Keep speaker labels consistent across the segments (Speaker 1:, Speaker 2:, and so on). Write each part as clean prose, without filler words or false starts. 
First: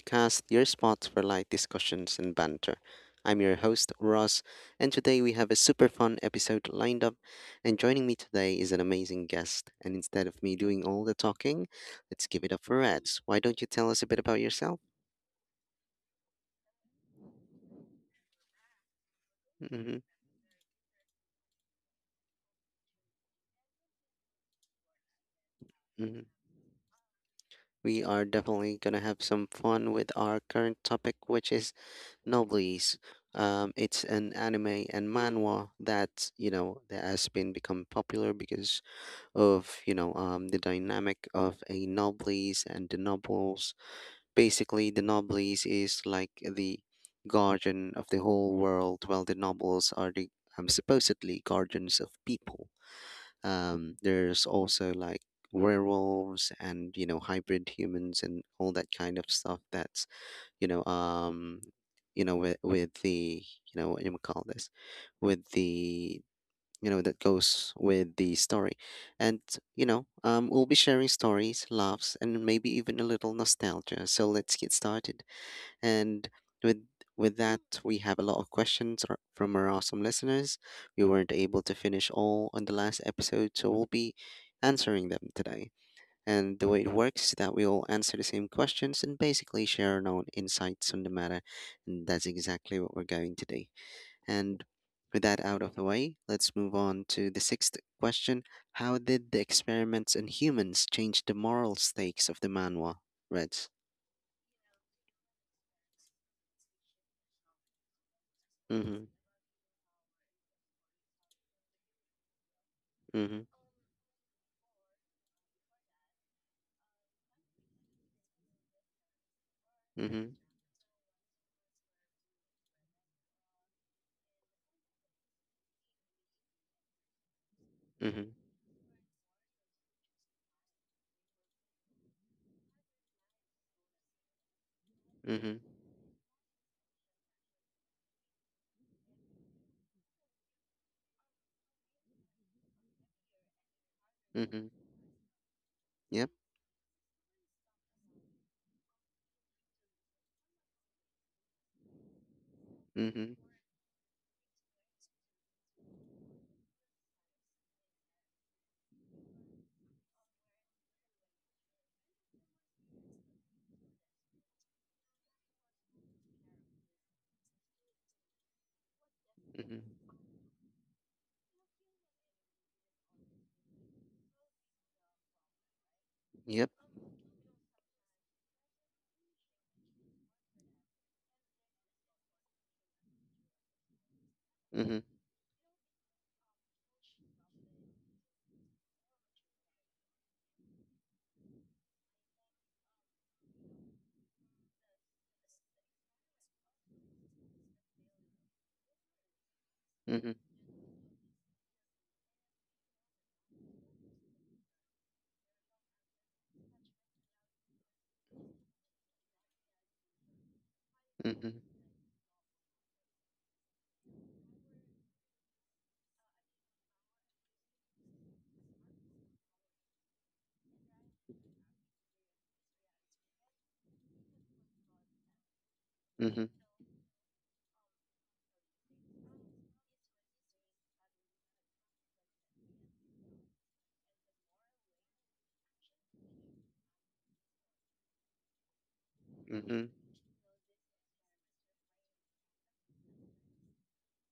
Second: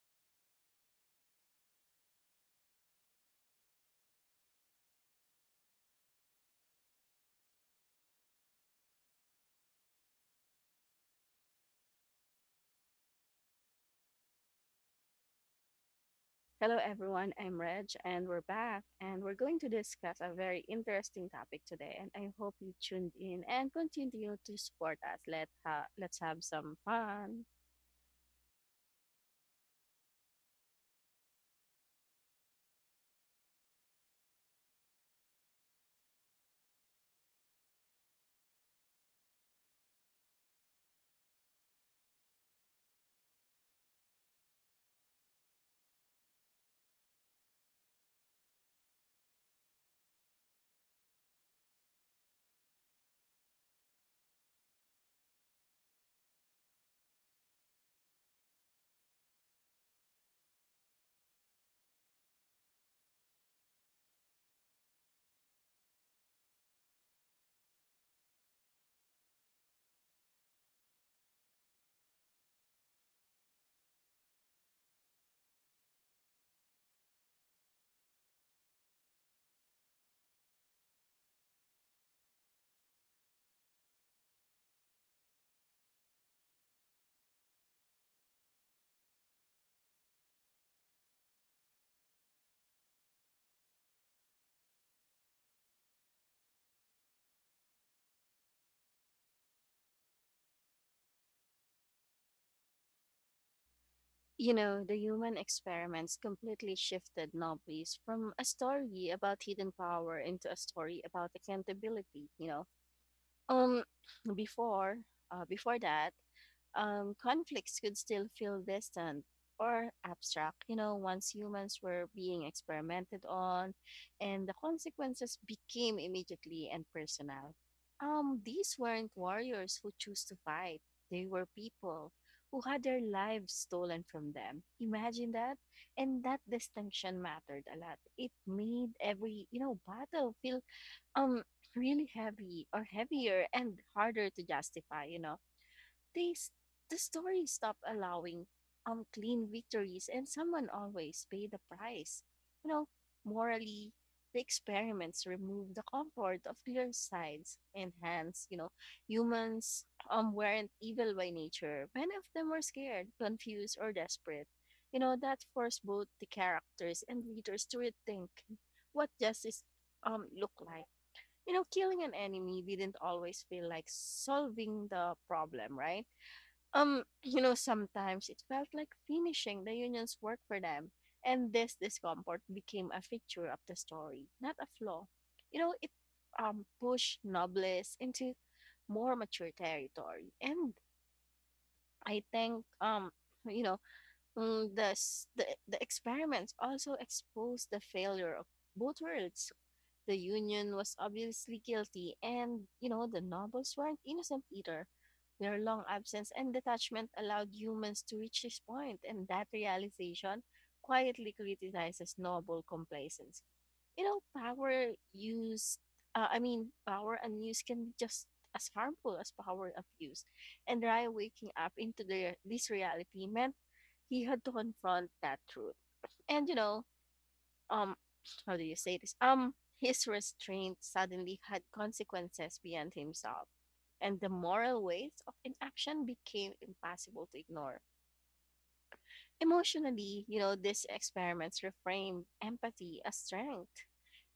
Speaker 1: Podcast, your spot for light discussions and banter. I'm your host, Ross, and today we have a super fun episode lined up. And joining me today is an amazing guest. And instead of me doing all the talking, let's give it up for Reds. Why don't you tell us a bit about yourself?
Speaker 2: Hello, everyone. I'm Reg, and we're back. And we're going to
Speaker 1: Hmm.
Speaker 2: discuss a very interesting topic today. And I hope you tuned in and continue to support us. Let's
Speaker 1: Hmm.
Speaker 2: have some fun.
Speaker 1: We are definitely going to have some fun with our current topic, which is Noblies. It's an anime and manhwa that, that has been become popular because of the dynamic of a nobles and the nobles. Basically, the nobles is like the guardian of the whole world, while the nobles are the supposedly guardians of people. There's also like werewolves and you know hybrid humans and all that kind of stuff. That's you know um you know with the you know what do you call this with the you know That goes with the story, and we'll be sharing stories, laughs, and maybe even a little nostalgia, so let's get started. And with with that, we have a lot of questions from our awesome listeners. We weren't able to finish all on the last episode, so we'll be answering them today. And the way it works is that we all answer the same questions and basically share our own insights on the matter, and that's exactly what we're going to do. And with that out of the way, let's move on to the sixth question. How did the experiments in humans change the moral stakes of the manhwa? Reds.
Speaker 2: You know, the human experiments completely shifted Nobby's from a
Speaker 1: Mm-hmm.
Speaker 2: story about hidden power into a story about accountability.
Speaker 1: Mm-hmm.
Speaker 2: Um, before, uh, before that, Conflicts could still feel distant or
Speaker 1: Mm-hmm.
Speaker 2: abstract. You know, once humans were being experimented on, and the consequences became immediately and personal.
Speaker 1: Mm-hmm.
Speaker 2: These weren't warriors who choose to fight, they were people who had their lives stolen from them. Imagine that.
Speaker 1: Mm-hmm.
Speaker 2: And that distinction mattered a lot. It made every, you know, battle feel um really heavy, or heavier, and harder to
Speaker 1: Mm-hmm.
Speaker 2: justify.
Speaker 1: Yep.
Speaker 2: They s- the story stopped allowing clean victories, and someone always paid the price, you know.
Speaker 1: Mm-hmm.
Speaker 2: Morally, the experiments removed the comfort of clear sides, and hence, you know, humans weren't evil by nature. Many of them were scared, confused, or desperate. That forced both the characters and readers to rethink what justice
Speaker 1: Mm-hmm.
Speaker 2: look like. You know, killing an enemy didn't always feel like solving the problem, right?
Speaker 1: Yep.
Speaker 2: You know, sometimes it felt like finishing the union's work for them, and this discomfort became a feature of the story, not a
Speaker 1: Mm-hmm.
Speaker 2: flaw. You know, it pushed Nobles into more mature territory, and I think you know mm, the s- the experiments also exposed the failure of both worlds. The
Speaker 1: Mm-hmm.
Speaker 2: union was obviously guilty, and, you know, the nobles weren't innocent either. Their long absence and detachment allowed humans to reach this point, and that realization quietly
Speaker 1: Mm-hmm.
Speaker 2: criticizes noble complacency. You know, power used, I mean, power unused can be just as harmful as power abuse. And Rye waking up into this reality meant he had to confront that truth. And
Speaker 1: Mm-hmm.
Speaker 2: you know, um how do you say this his restraint suddenly had consequences beyond himself, and the moral weight of inaction became impossible to ignore.
Speaker 1: Mm-hmm.
Speaker 2: Emotionally, you know, these experiments reframed empathy as strength,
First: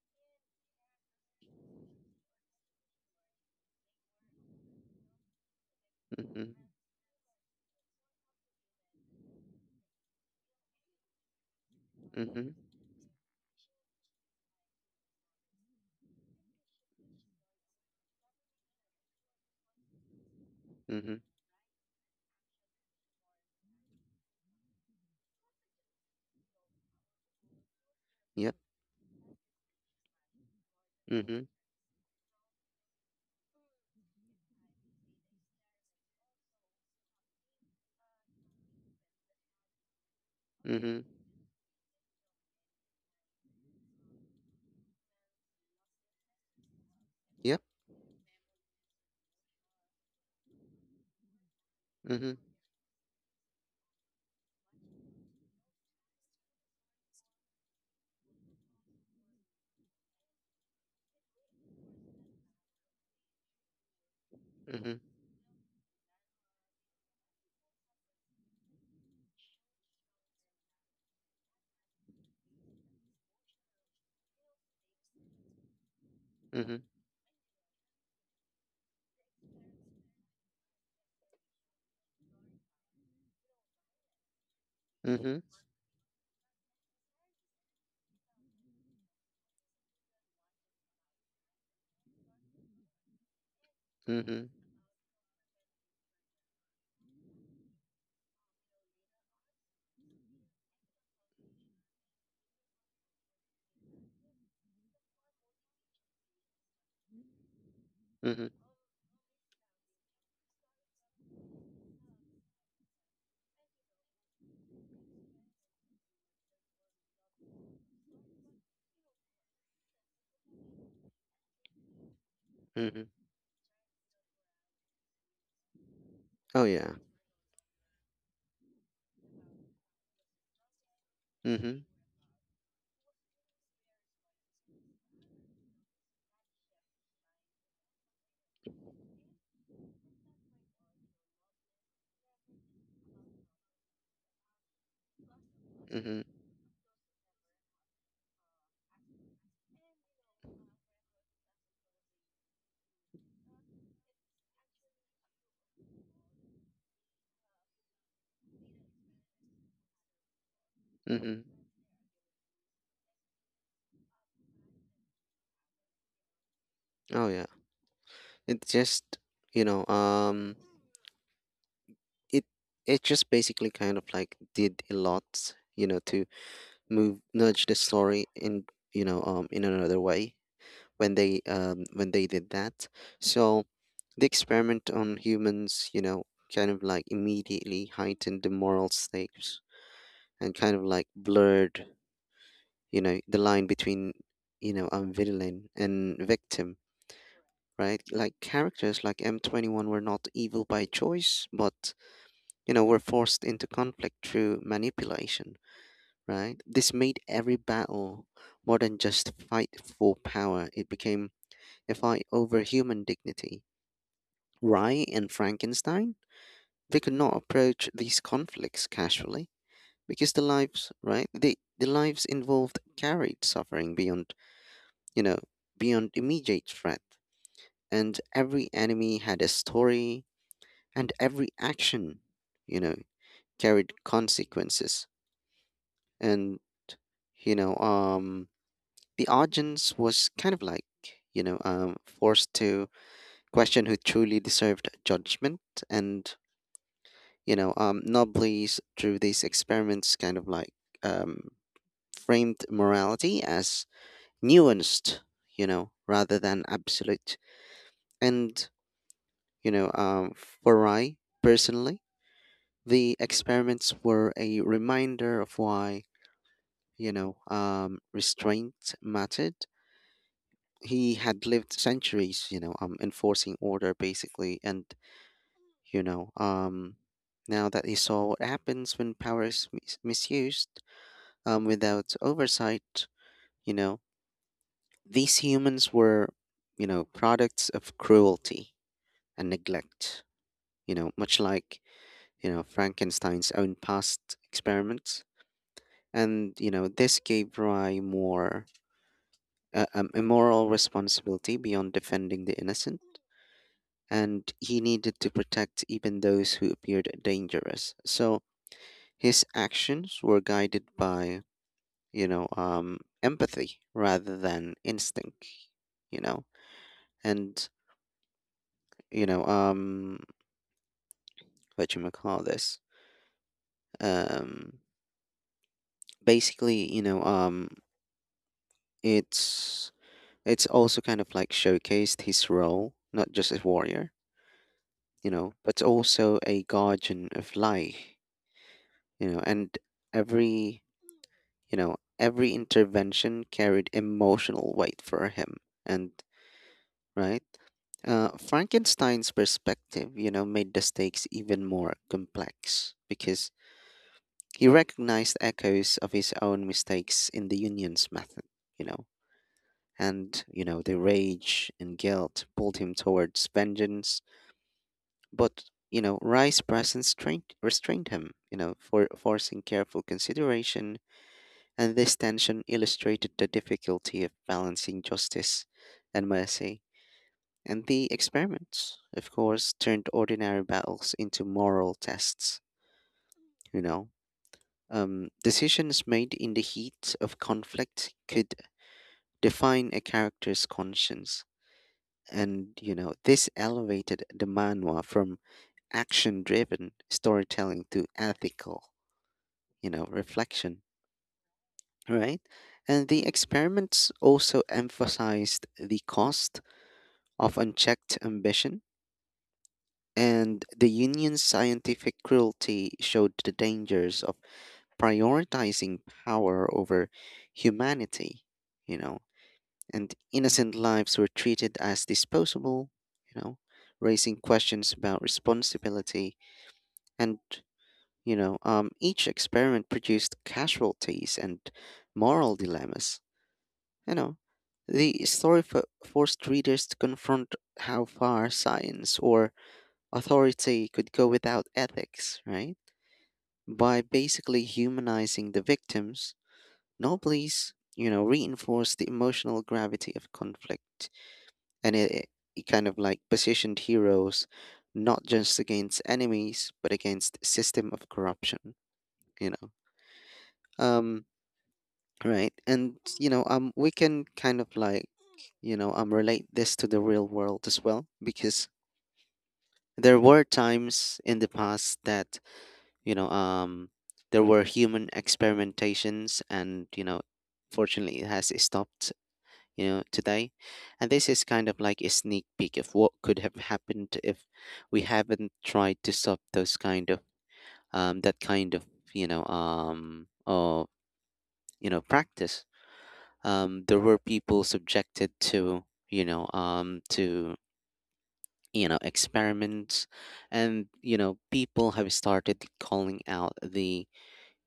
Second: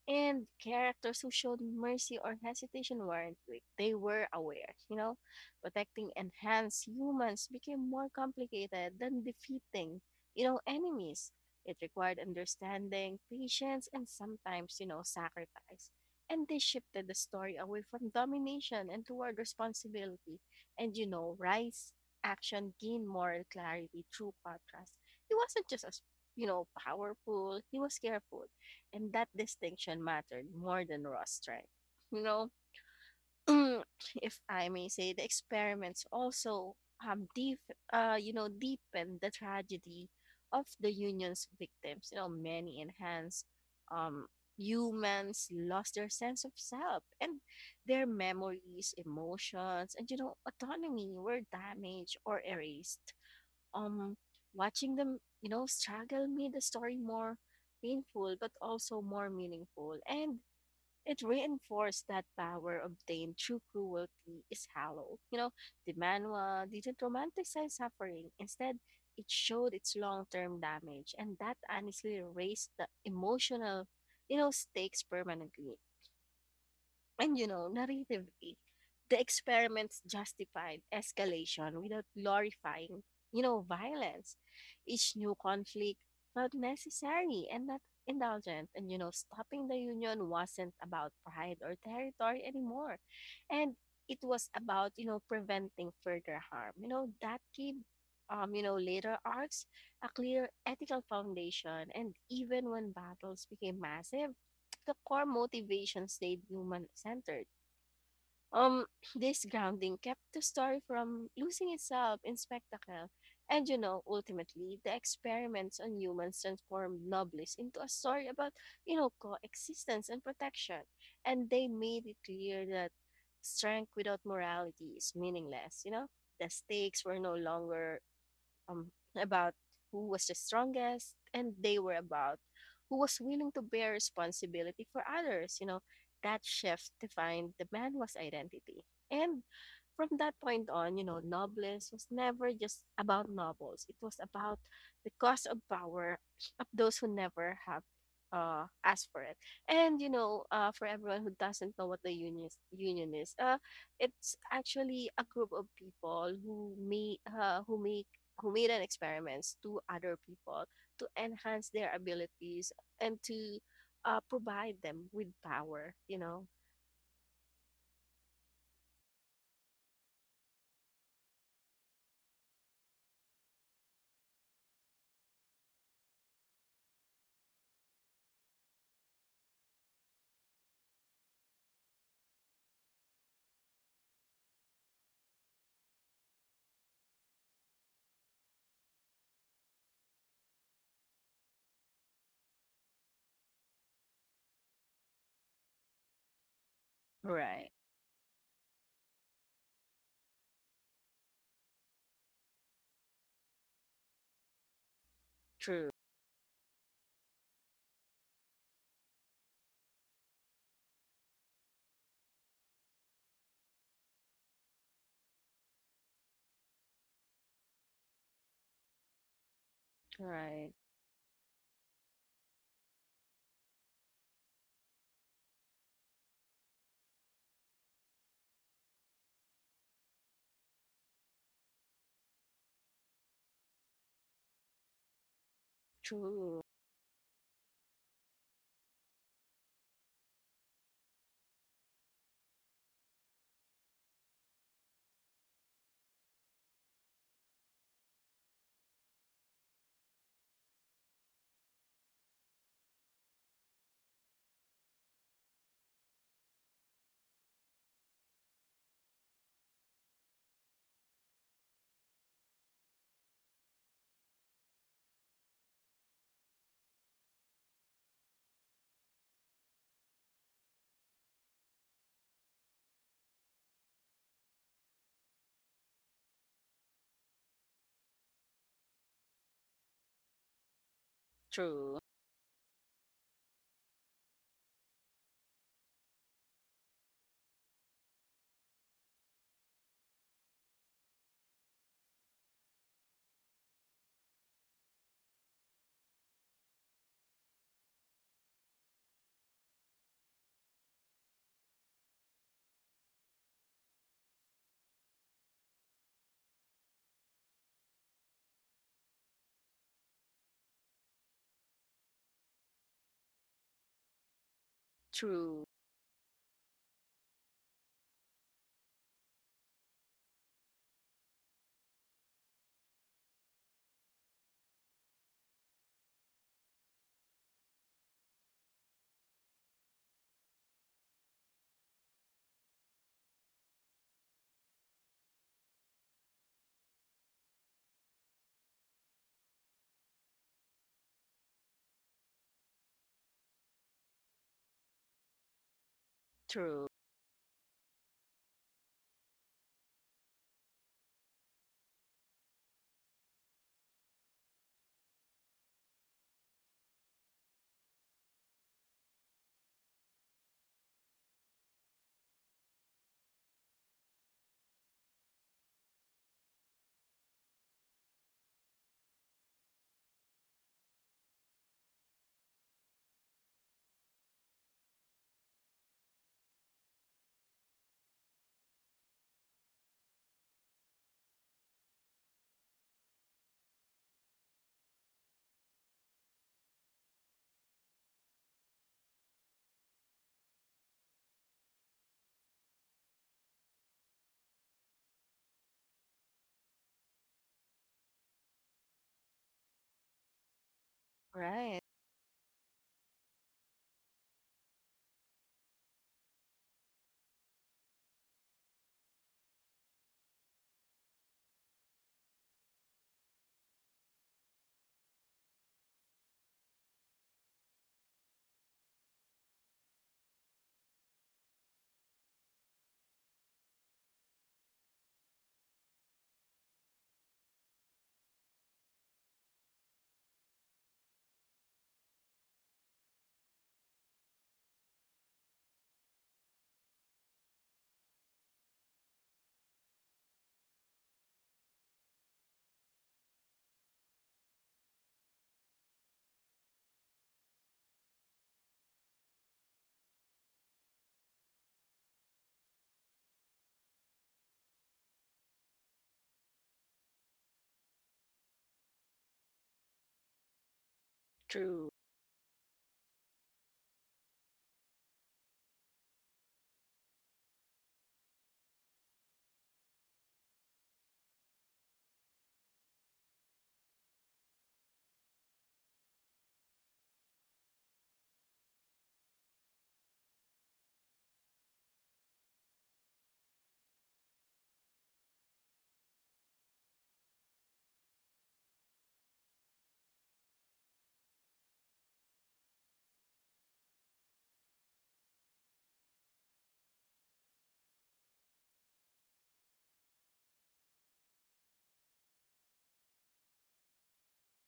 Speaker 2: and characters who showed mercy or hesitation weren't weak. They were aware, you know. Protecting
Speaker 1: Mm-hmm.
Speaker 2: enhanced humans became more complicated than defeating, you know, enemies. It required
Speaker 1: Mm-hmm.
Speaker 2: understanding, patience, and sometimes, you know, sacrifice. And they shifted the story away from domination and toward responsibility. And, you
Speaker 1: Mm-hmm.
Speaker 2: know, Rice's action gained moral clarity through contrast. He wasn't just a s- You know, powerful. He was careful.
Speaker 1: Yep.
Speaker 2: And that distinction mattered more than raw
Speaker 1: Mm-hmm.
Speaker 2: strength. You know, if I may say, the experiments also um deep deepened the tragedy of the
Speaker 1: Mm-hmm.
Speaker 2: union's victims. You know, many enhanced um humans lost their sense of self, and
Speaker 1: Yep.
Speaker 2: their memories, emotions, and, you know, autonomy were damaged
Speaker 1: Mm-hmm.
Speaker 2: or erased. um Watching them, you know, struggle made the story more painful but also more meaningful, and it reinforced that power obtained through cruelty is
Speaker 1: Mm-hmm. Mm-hmm.
Speaker 2: hollow, you know. The manual didn't romanticize suffering; instead, it showed its long-term damage, and that honestly raised the emotional, you know, stakes permanently.
Speaker 1: Mm-hmm.
Speaker 2: And you know, narratively, the experiments justified escalation without glorifying, you know, violence. Each new
Speaker 1: Mm-hmm.
Speaker 2: conflict felt necessary and not indulgent. And you know, stopping the Union wasn't about pride or territory anymore. And it was about, you know, preventing further harm. You know, that gave you know, later arcs a clear ethical foundation. And even when battles became massive, the core motivation stayed human-centered.
Speaker 1: Mm-hmm.
Speaker 2: Um, this grounding kept the story from losing itself in spectacle. And you know, ultimately, the experiments on humans transformed Noblis into a story about, you know, coexistence and protection. And they made it clear that
Speaker 1: Mm-hmm.
Speaker 2: strength without morality is meaningless, you know? The
Speaker 1: Oh yeah.
Speaker 2: stakes were no longer um, about who was the strongest, and they
Speaker 1: Mm-hmm.
Speaker 2: were about who was willing to bear responsibility for others. You know, that shift defined the man's identity. And from that point on, you know, nobles was never just about nobles. It was about the cost of power
Speaker 1: Mm-hmm.
Speaker 2: of those who never have asked for it. And you know, for everyone who doesn't know what the union is, it's actually a group of people who make who make who made an experiments to other people to
Speaker 1: Mm-hmm.
Speaker 2: enhance their abilities and to provide them with power, you know?
Speaker 1: Oh yeah. It just, you know, it it just basically kind of like did a lot, you know, to move nudge the story in, in another way when they did that. So the experiment on humans, you know, kind of like immediately heightened the moral stakes and kind of like blurred, you know, the line between, villain and victim,
Speaker 2: Right.
Speaker 1: right? Like characters like M21 were not evil by choice, but you know, were forced into conflict through manipulation,
Speaker 2: True.
Speaker 1: right? This made every battle more than just fight for power. It became a fight over human dignity. Rye and Frankenstein, they could not approach these conflicts casually because the
Speaker 2: Right.
Speaker 1: lives, right? The the lives involved carried suffering beyond, you know, beyond immediate threat. And every enemy had a story, and every action, you know, carried consequences. and
Speaker 2: True,
Speaker 1: you know um the audience was kind of like forced to question who truly deserved judgment. And you know Nobly's, through these experiments, kind of like um framed morality as nuanced, you know, rather than absolute. And you know for I personally, the experiments were a reminder of why restraint mattered. He had lived centuries, enforcing order basically, and you know, um, now that he saw what happens when power is misused,
Speaker 2: true,
Speaker 1: without oversight, you know, these humans were, you know, products of cruelty and neglect, you know, much like Frankenstein's own past experiments, and you know, this gave Rye more. A moral responsibility beyond defending the innocent, and he needed to protect even those who appeared dangerous. So his actions were guided by, empathy rather than instinct,
Speaker 2: true,
Speaker 1: you know. And, you know, what you call this? Um, basically, you know, it's it's also kind of like showcased his role, not just as warrior, you know, but also a guardian of life, you know, and every You know, every intervention carried emotional weight for him. And,
Speaker 2: true,
Speaker 1: right? Frankenstein's perspective, you know, made the stakes even more complex because he recognized echoes of his own mistakes in the union's method, you know. And, you know, the rage and guilt pulled him towards vengeance, but you know, restrained him, you know, for forcing careful consideration, and this tension illustrated the difficulty of balancing justice and mercy. And the experiments, of course, turned ordinary battles into moral tests, you know. Decisions made in the heat of conflict could define a character's conscience. And, you know, this elevated the manhwa from action driven storytelling to ethical, you know, reflection,
Speaker 2: right?
Speaker 1: right? And the experiments also emphasized the cost of unchecked ambition, and the Union's scientific cruelty showed the dangers of prioritizing power over humanity, you know, and innocent lives were treated as disposable, you know, raising questions about responsibility. And you know, um, each experiment produced casualties and moral dilemmas. You know, the story forced readers to confront how far science or Authority could go without ethics, right? By basically humanizing the victims, Nobles, you know, reinforced the emotional gravity of conflict, and it kind of like positioned heroes not just against enemies, but against system of corruption, you know. Um,
Speaker 2: True,
Speaker 1: right. And, we can kind of like relate this to the real world as well, because there were times in the past that you know um there were human experimentations, and you know, fortunately it has stopped, you know, today. And this is kind of like a sneak peek of what could have happened if we haven't tried to stop those kind of that kind of you know or you know practice. Um, there were people subjected to you know um to you know experiments, and you know people have started calling out the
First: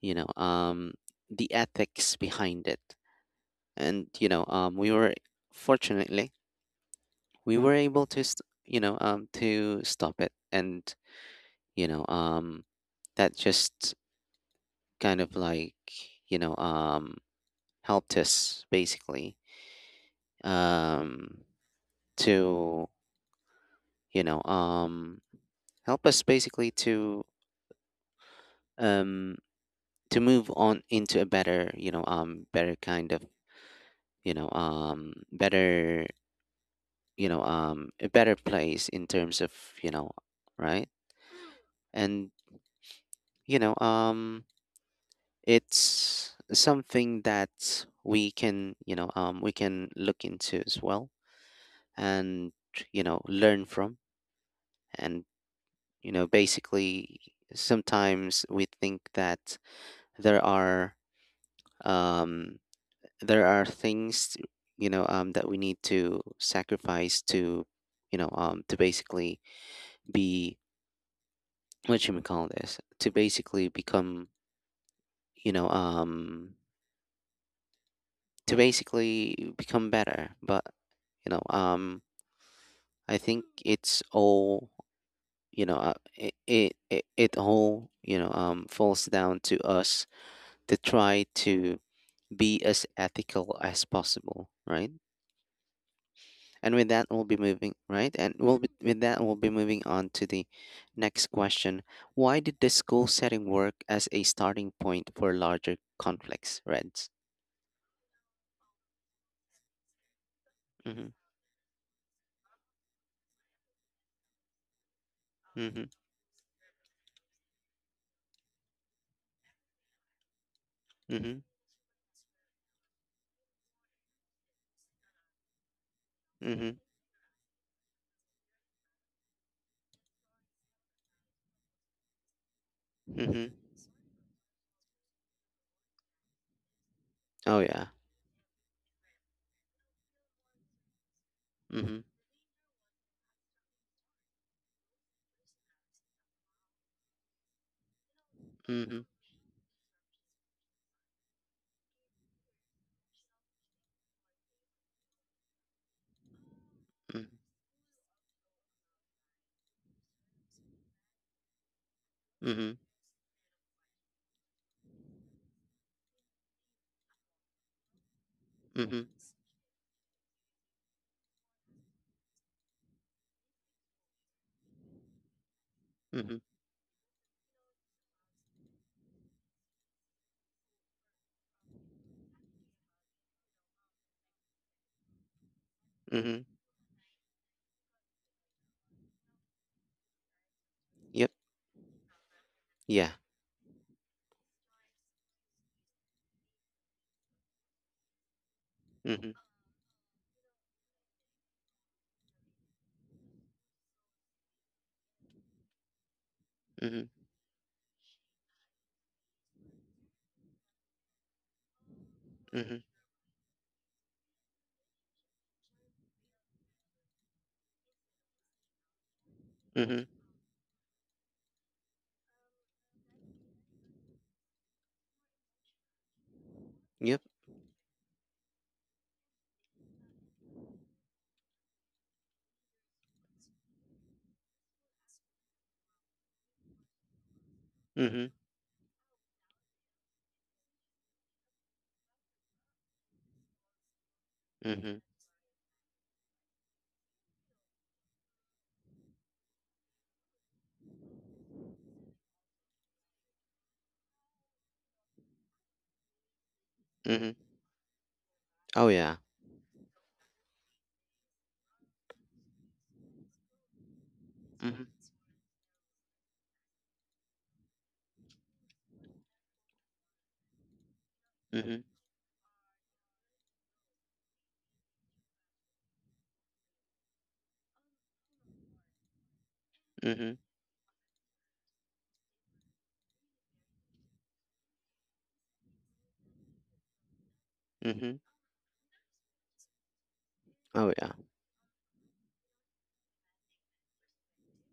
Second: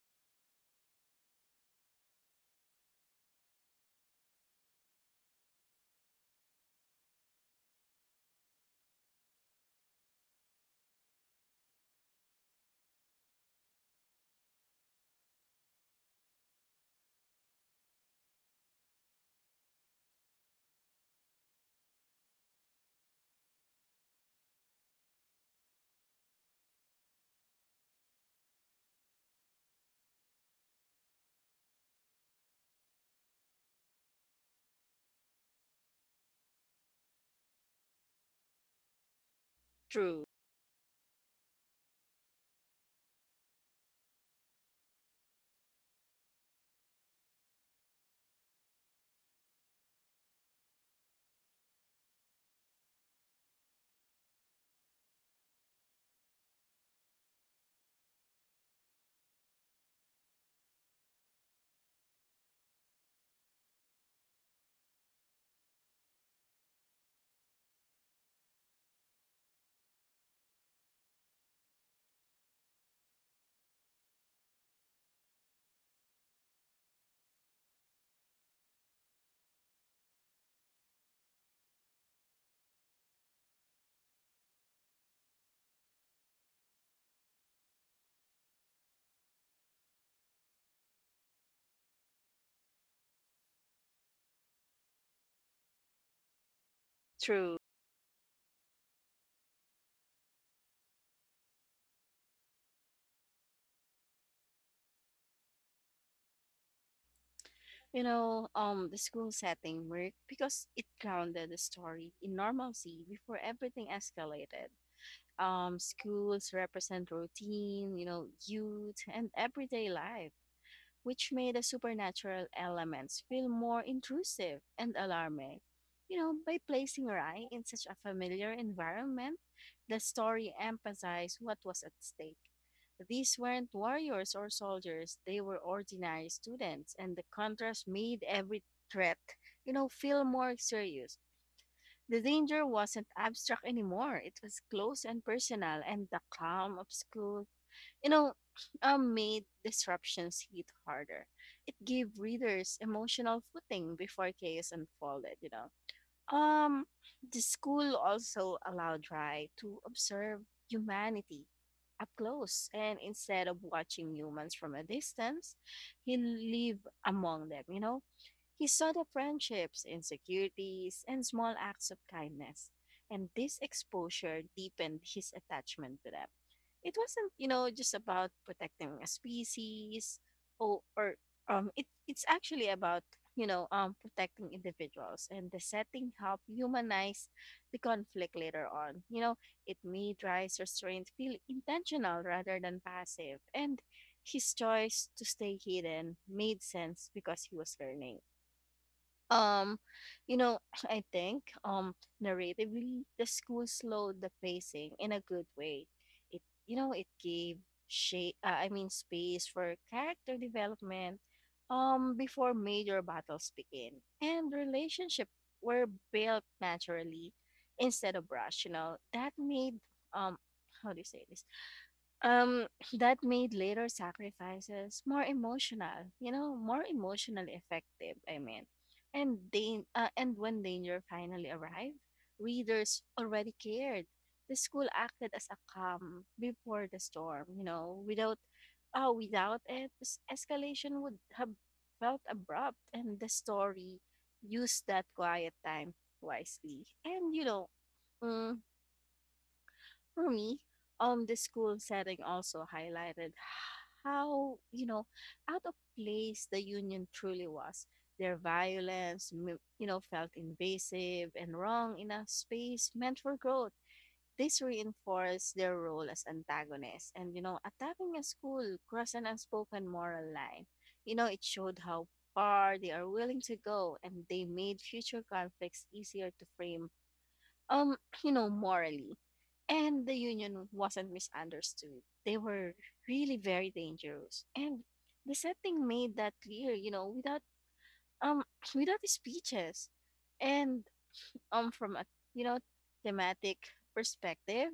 Speaker 1: you know um the ethics behind it. And you know we were Fortunately, we were able to stop it. And you know um that just kind of like you know um helped us basically um to you know help us basically um to move on into a better you know better kind of you know better you know a better place in terms of you know
Speaker 2: true,
Speaker 1: right. and you know It's something that we can we can look into as well, and you know, learn from. And you know, basically, sometimes we think that there are um there are things that we need to sacrifice to to basically be what should we call this to basically become you know um better. But you know um i think it's all it all falls down to us to try to be as ethical as possible, right? And with that we'll be
Speaker 2: true.
Speaker 1: moving right and we'll be, with that, we'll be moving on to the next question. Why did the school setting work as a starting point for larger conflicts, Reds?
Speaker 2: You know, the school setting worked because it
Speaker 1: Mhm.
Speaker 2: grounded the story in normalcy before everything escalated.
Speaker 1: Mhm.
Speaker 2: Schools represent routine, you know, youth and everyday life, which
Speaker 1: Mhm.
Speaker 2: made the supernatural elements feel more intrusive and alarming. You know, by
Speaker 1: Mhm.
Speaker 2: placing Rai in such a familiar environment, the story emphasized what was at stake. These
Speaker 1: Mhm.
Speaker 2: weren't warriors or soldiers, they were ordinary students, and the
Speaker 1: Oh,
Speaker 2: contrast
Speaker 1: yeah.
Speaker 2: made every threat, you know, feel more serious.
Speaker 1: Mhm.
Speaker 2: The danger wasn't abstract anymore, it was close and personal, and the calm of school, you know,
Speaker 1: Mhm.
Speaker 2: made disruptions hit harder. It gave readers emotional footing before chaos unfolded, you know. Um,
Speaker 1: Mhm.
Speaker 2: the school also allowed Rai to observe humanity up close,
Speaker 1: Mhm.
Speaker 2: and instead of watching humans from a distance, he lived among them, you know? He saw the
Speaker 1: Mhm.
Speaker 2: friendships, insecurities, and small acts of kindness, and this exposure deepened his attachment to them.
Speaker 1: Mhm.
Speaker 2: It wasn't, you know, just about protecting a species or it's actually about, you know, protecting individuals, and the setting help
Speaker 1: Mhm.
Speaker 2: humanize the conflict later on, you know. It made rice restraint
Speaker 1: Yep.
Speaker 2: feel intentional rather than
Speaker 1: Yeah.
Speaker 2: passive, and his choice to stay hidden made sense because he was learning.
Speaker 1: Mhm.
Speaker 2: um, you know, I think narratively the school slowed the pacing in a good way. It it
Speaker 1: Mhm.
Speaker 2: gave shape I mean space for character development before
Speaker 1: Mhm.
Speaker 2: major battles begin. And relationship were built naturally instead of rushed, you know. That made
Speaker 1: Mhm.
Speaker 2: um how do you say this? Um that made later sacrifices more
Speaker 1: Yep.
Speaker 2: emotionally effective And when danger finally arrived, readers already cared. The school acted as a calm before the storm, you know.
Speaker 1: Mhm.
Speaker 2: Without it, escalation would have felt abrupt, and the story used
Speaker 1: Mhm.
Speaker 2: that quiet time wisely. And you know, mm, for me, the school setting also highlighted how, you know, out of place the union
Speaker 1: Mhm.
Speaker 2: truly was. Their
Speaker 1: Oh, yeah.
Speaker 2: violence, m- you know, felt invasive and wrong in a space meant for growth. This
Speaker 1: Mhm.
Speaker 2: reinforced their role as antagonists, and, you know, attacking a school crossed an unspoken moral line. You know, it showed
Speaker 1: Mhm.
Speaker 2: how far they are willing to go, and they made future conflicts easier to frame, um you know, morally. And the
Speaker 1: Mhm.
Speaker 2: union wasn't misunderstood, they were really very dangerous, and the setting made that clear, you know, without
Speaker 1: Mhm.
Speaker 2: um without speeches. And
Speaker 1: Oh, yeah.
Speaker 2: from a, you know, thematic perspective,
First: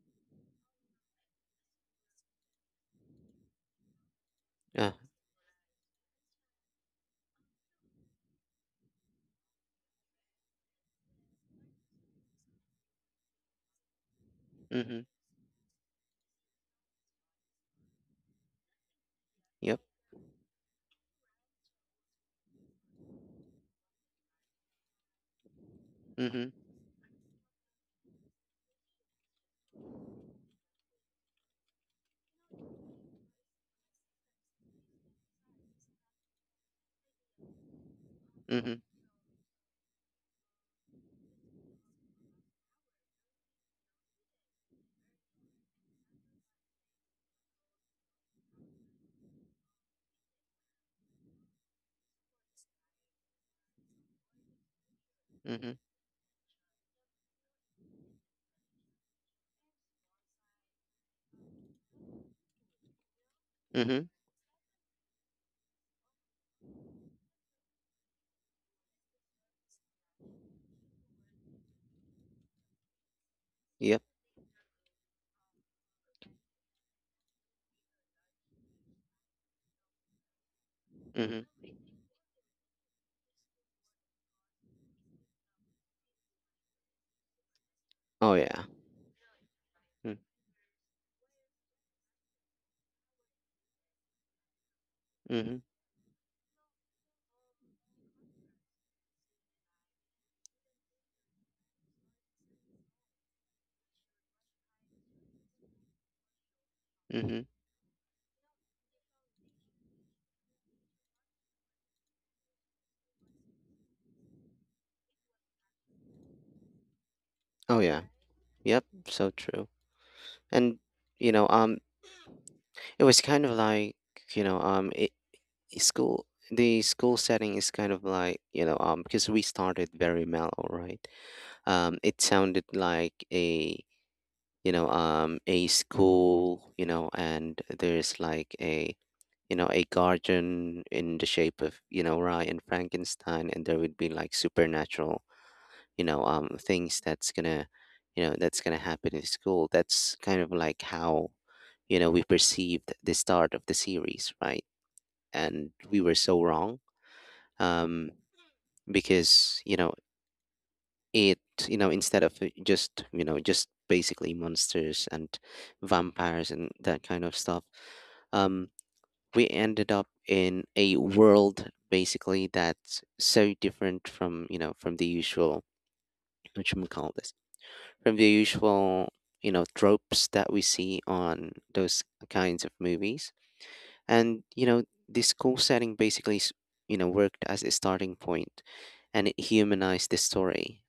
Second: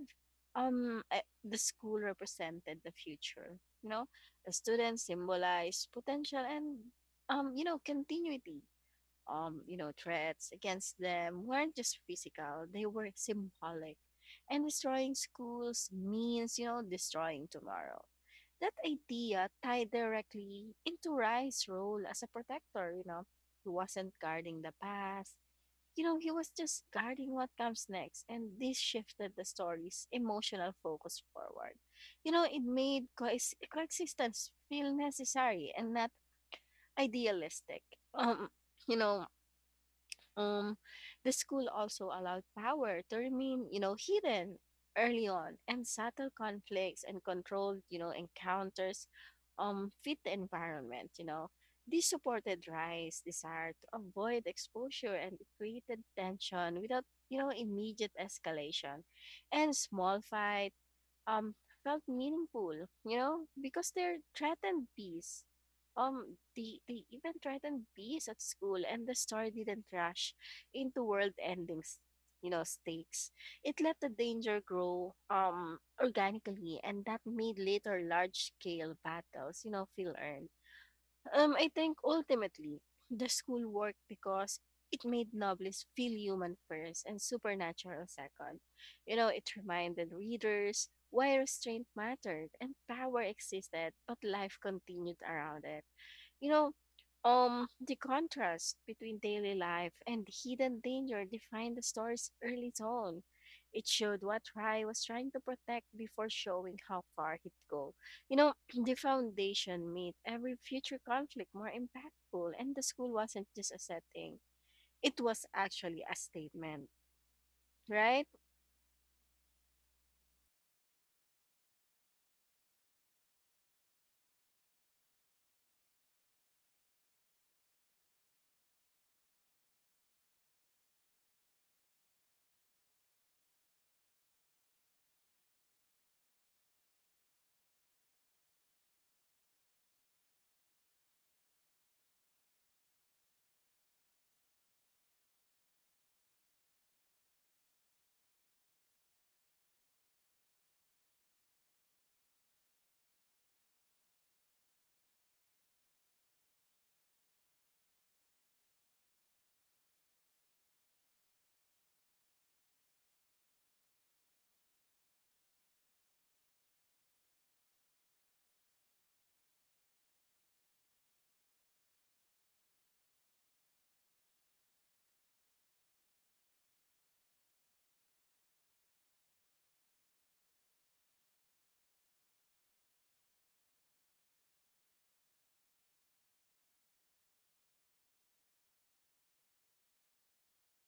Speaker 2: the school represented the future, you know. The
Speaker 1: Yeah.
Speaker 2: students symbolized potential and you know, continuity. You know, threats against them weren't just physical, they were symbolic. And
Speaker 1: Mhm.
Speaker 2: destroying schools means, you know, destroying tomorrow. That idea
Speaker 1: Yep.
Speaker 2: tied directly into Rai's role as a protector, you know. He wasn't guarding the past, you know, he was
Speaker 1: Mhm.
Speaker 2: just guarding what comes next. And this shifted the story's emotional focus forward. You know, it made coexistence feel necessary and not idealistic. Um,
Speaker 1: Mhm.
Speaker 2: you know, um, the school also allowed power to remain, you know, hidden early on, and subtle conflicts and controlled, you know, encounters fit the environment, you know. This supported Rai's desire to avoid exposure, and it
Speaker 1: Mhm.
Speaker 2: created tension without, you know, immediate escalation. And small fights um, felt meaningful, you know, because
Speaker 1: Mhm.
Speaker 2: they're threatened bees. They even threatened bees at school, and the story didn't rush into world endings, you know, stakes. It let
Speaker 1: Yep.
Speaker 2: the danger grow organically, and that made later large scale battles, you know, feel earned.
Speaker 1: Mhm.
Speaker 2: I think ultimately, the school worked because it made novelists feel human first and supernatural
Speaker 1: Oh,
Speaker 2: second.
Speaker 1: yeah.
Speaker 2: You know, it reminded
Speaker 1: Mm.
Speaker 2: readers why restraint mattered and power existed, but life continued
Speaker 1: Mhm.
Speaker 2: around it. You know, the contrast between daily life and hidden danger defined the story's early tone. It showed what Rai was trying to protect before showing how far
Speaker 1: Mhm.
Speaker 2: he'd go. You know, the foundation made every future conflict more impactful, and the school wasn't just a setting, it was actually a statement,
Speaker 1: Oh, yeah.
Speaker 2: right?
Speaker 1: Yep. So true. And you know, um, it was kind of like you know it, school the school setting is kind of like because we started very mellow, right? It sounded like a a school, you know, and there's like a a garden in the shape of you know Rye and Frankenstein, and there would be like supernatural things that's gonna that's gonna happen in school. That's kind of like how you know we perceived the start of the series, right? And we were so wrong. Um because you know it instead of it just you know just basically monsters and vampires and that kind of stuff, um we ended up in a world basically that's so different from you know from the usual what you call this from the usual you know tropes that we see on those kinds of movies. And you know, this school setting basically worked as a starting point, and it humanized the story,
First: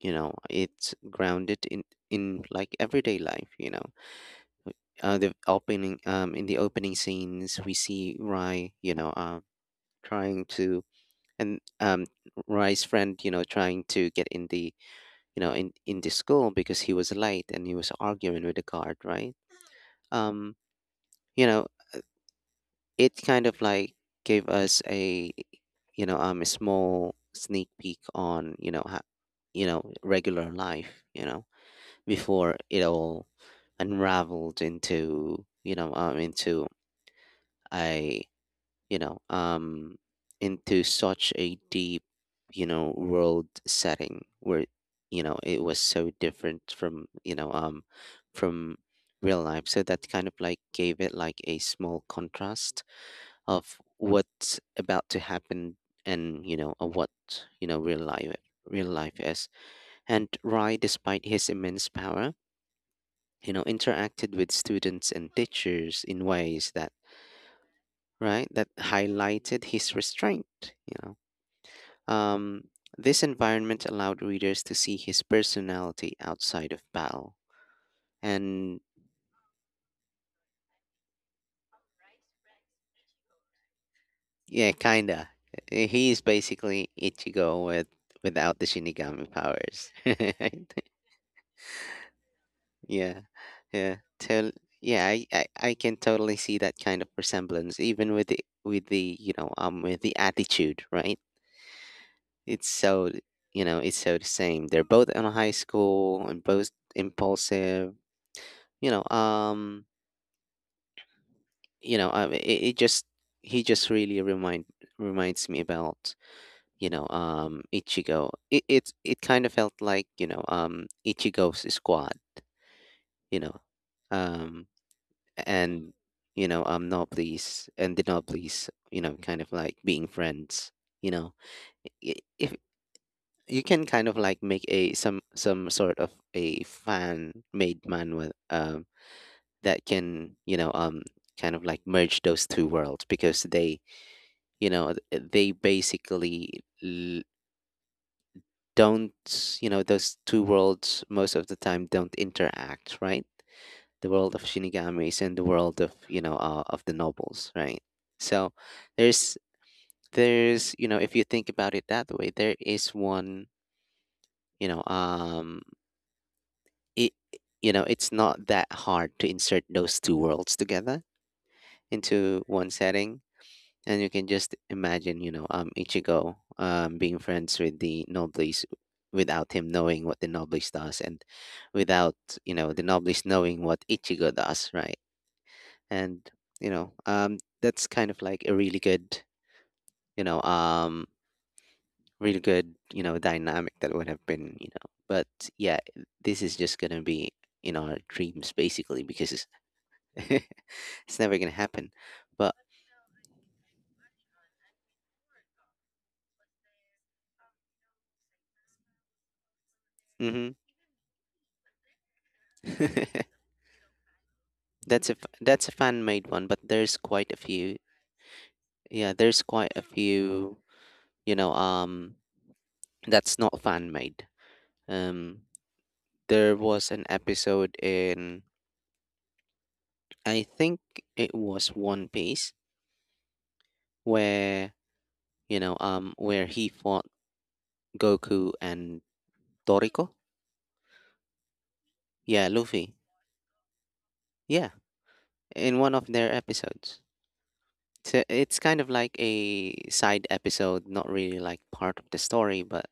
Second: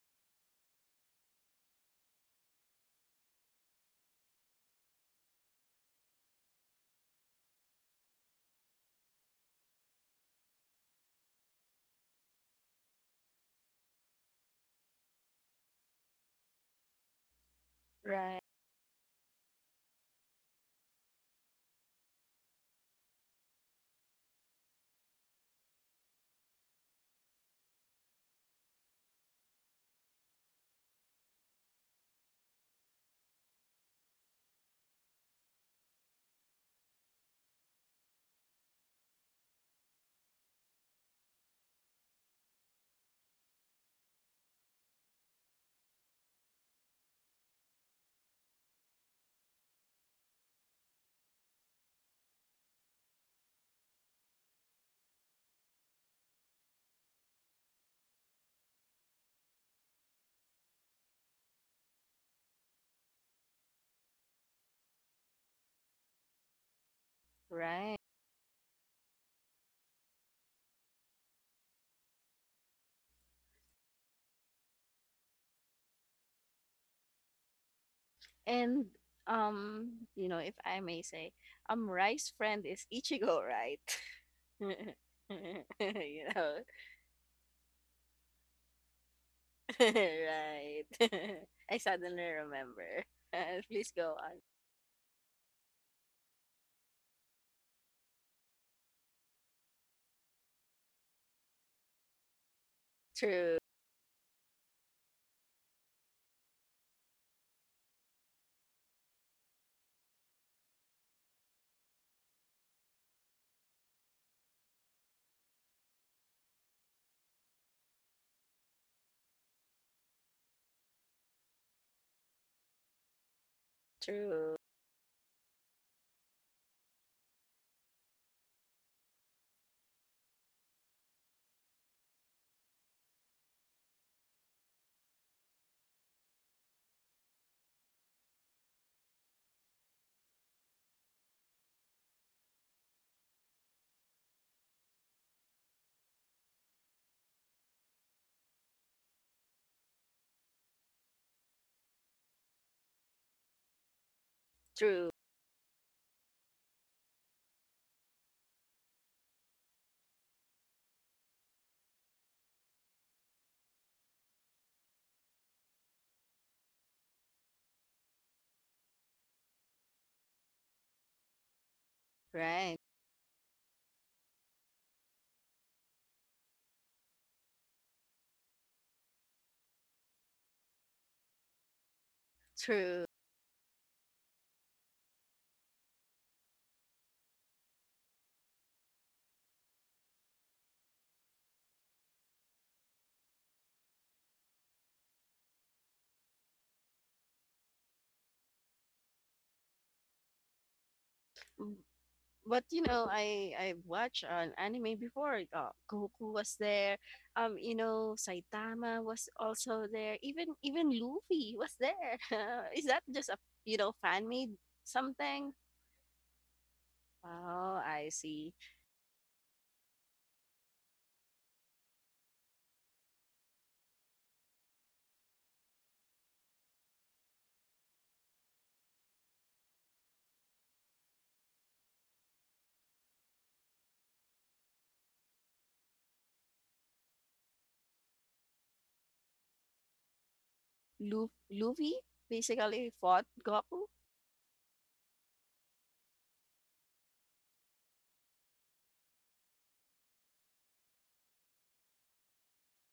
Speaker 1: you know. It's grounded in like everyday life, you know. Uh, the opening um in the opening scenes, we see Rai trying to and Rai's friend, you know, trying to get in the in the school because he was late, and he was
Speaker 2: Right.
Speaker 1: arguing with the guard, right? um you know it kind of like gave us a a small sneak peek on you know how, you know, regular life, you know, before it all unraveled into into a you know um into such a deep world setting where it was so different from from real life. So that kind of like gave it like a small contrast of what's about to happen and of what, real life, real life is. And Rai, despite his immense power, interacted with students and teachers in ways that,
Speaker 2: Right.
Speaker 1: right, that highlighted his restraint. Um, this environment allowed readers to see his personality outside of battle. And
Speaker 2: And you know, if I may say, Rai's friend is Ichigo, right?
Speaker 1: yeah, kinda. He is
Speaker 2: you know,
Speaker 1: basically Ichigo with— without the shinigami powers, right?
Speaker 2: right. I suddenly remember.
Speaker 1: Yeah.
Speaker 2: Please
Speaker 1: Yeah,
Speaker 2: go on.
Speaker 1: tell. Yeah, I can totally see that kind of resemblance, even with the with the attitude, right? It's so,
Speaker 2: True,
Speaker 1: it's so the same. They're both in high school and both impulsive. You know, um, it just— he just really reminds me about Ichigo. It kind of felt like Ichigo's squad. You know,
Speaker 2: true,
Speaker 1: um, and Noblis and the Noblis, kind of like being friends. You know, if you can kind of like make a— some sort of a fan made manual that can kind of like merge those two worlds, because they they basically l- don't— those two worlds most of the time don't interact, right? The world of
Speaker 2: true.
Speaker 1: shinigamis and the world of of the nobles, right? So there's there's, if you think about it that way, there is one— you know um it it's not that hard to insert those two worlds together into one
Speaker 2: Right,
Speaker 1: setting. And you can just imagine Ichigo being friends with the nobles, without him knowing what the nobles does, and without the
Speaker 2: true.
Speaker 1: nobles knowing what Ichigo does, right? And that's kind of like a really good you know um really good, dynamic that would have been, you know. But yeah, this is just gonna be in our dreams, basically, because it's never gonna
Speaker 2: Mm.
Speaker 1: happen. But
Speaker 2: But you know, I watched an anime before. Goku was there. You know, Saitama was also there.
Speaker 1: hmm.
Speaker 2: Even even Luffy was there. Is that just a fan made
Speaker 1: That's a
Speaker 2: something?
Speaker 1: that's a fan made one, but there's quite a few.
Speaker 2: Oh, I see.
Speaker 1: Yeah, there's quite a few. You know, um, that's not fan made. Um, there was an episode in— I think it was One Piece, where where he fought Goku and Toriko.
Speaker 2: Luffy
Speaker 1: Yeah,
Speaker 2: basically
Speaker 1: Luffy.
Speaker 2: fought Goku.
Speaker 1: Yeah, in one of their episodes. So it's kind of like a side episode, not really like part of the story, but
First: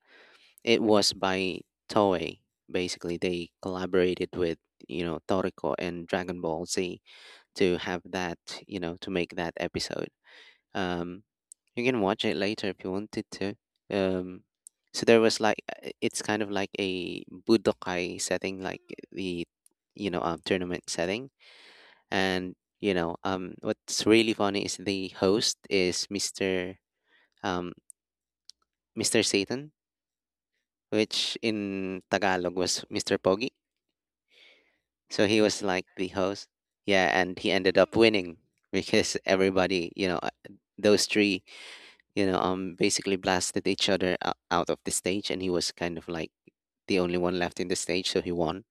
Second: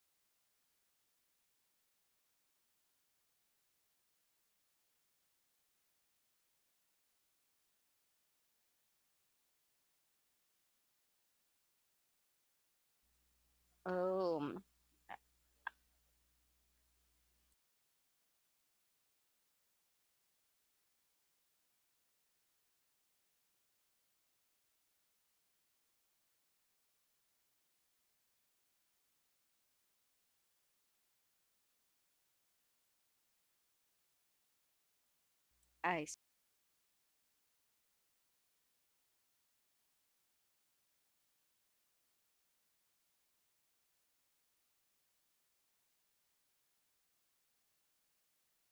Speaker 1: it was by Toei. Basically, they collaborated with, you know, Toriko and Dragon Ball Z to have that, you know, to make that episode. Um, you can watch it later if you wanted to. Um,
Speaker 2: Oh,
Speaker 1: so there was like, it's kind of like a Budokai setting, like the, you know, tournament setting. And, you know, what's really funny is the host is um, Mr. Satan, which in Tagalog was Mr. Pogi. So he was like
Speaker 2: I
Speaker 1: the
Speaker 2: s-
Speaker 1: host. Yeah, and he ended up winning because everybody, you know, those three, you know, basically blasted each other out of the stage, and he was kind of like the only one left in the stage, so he won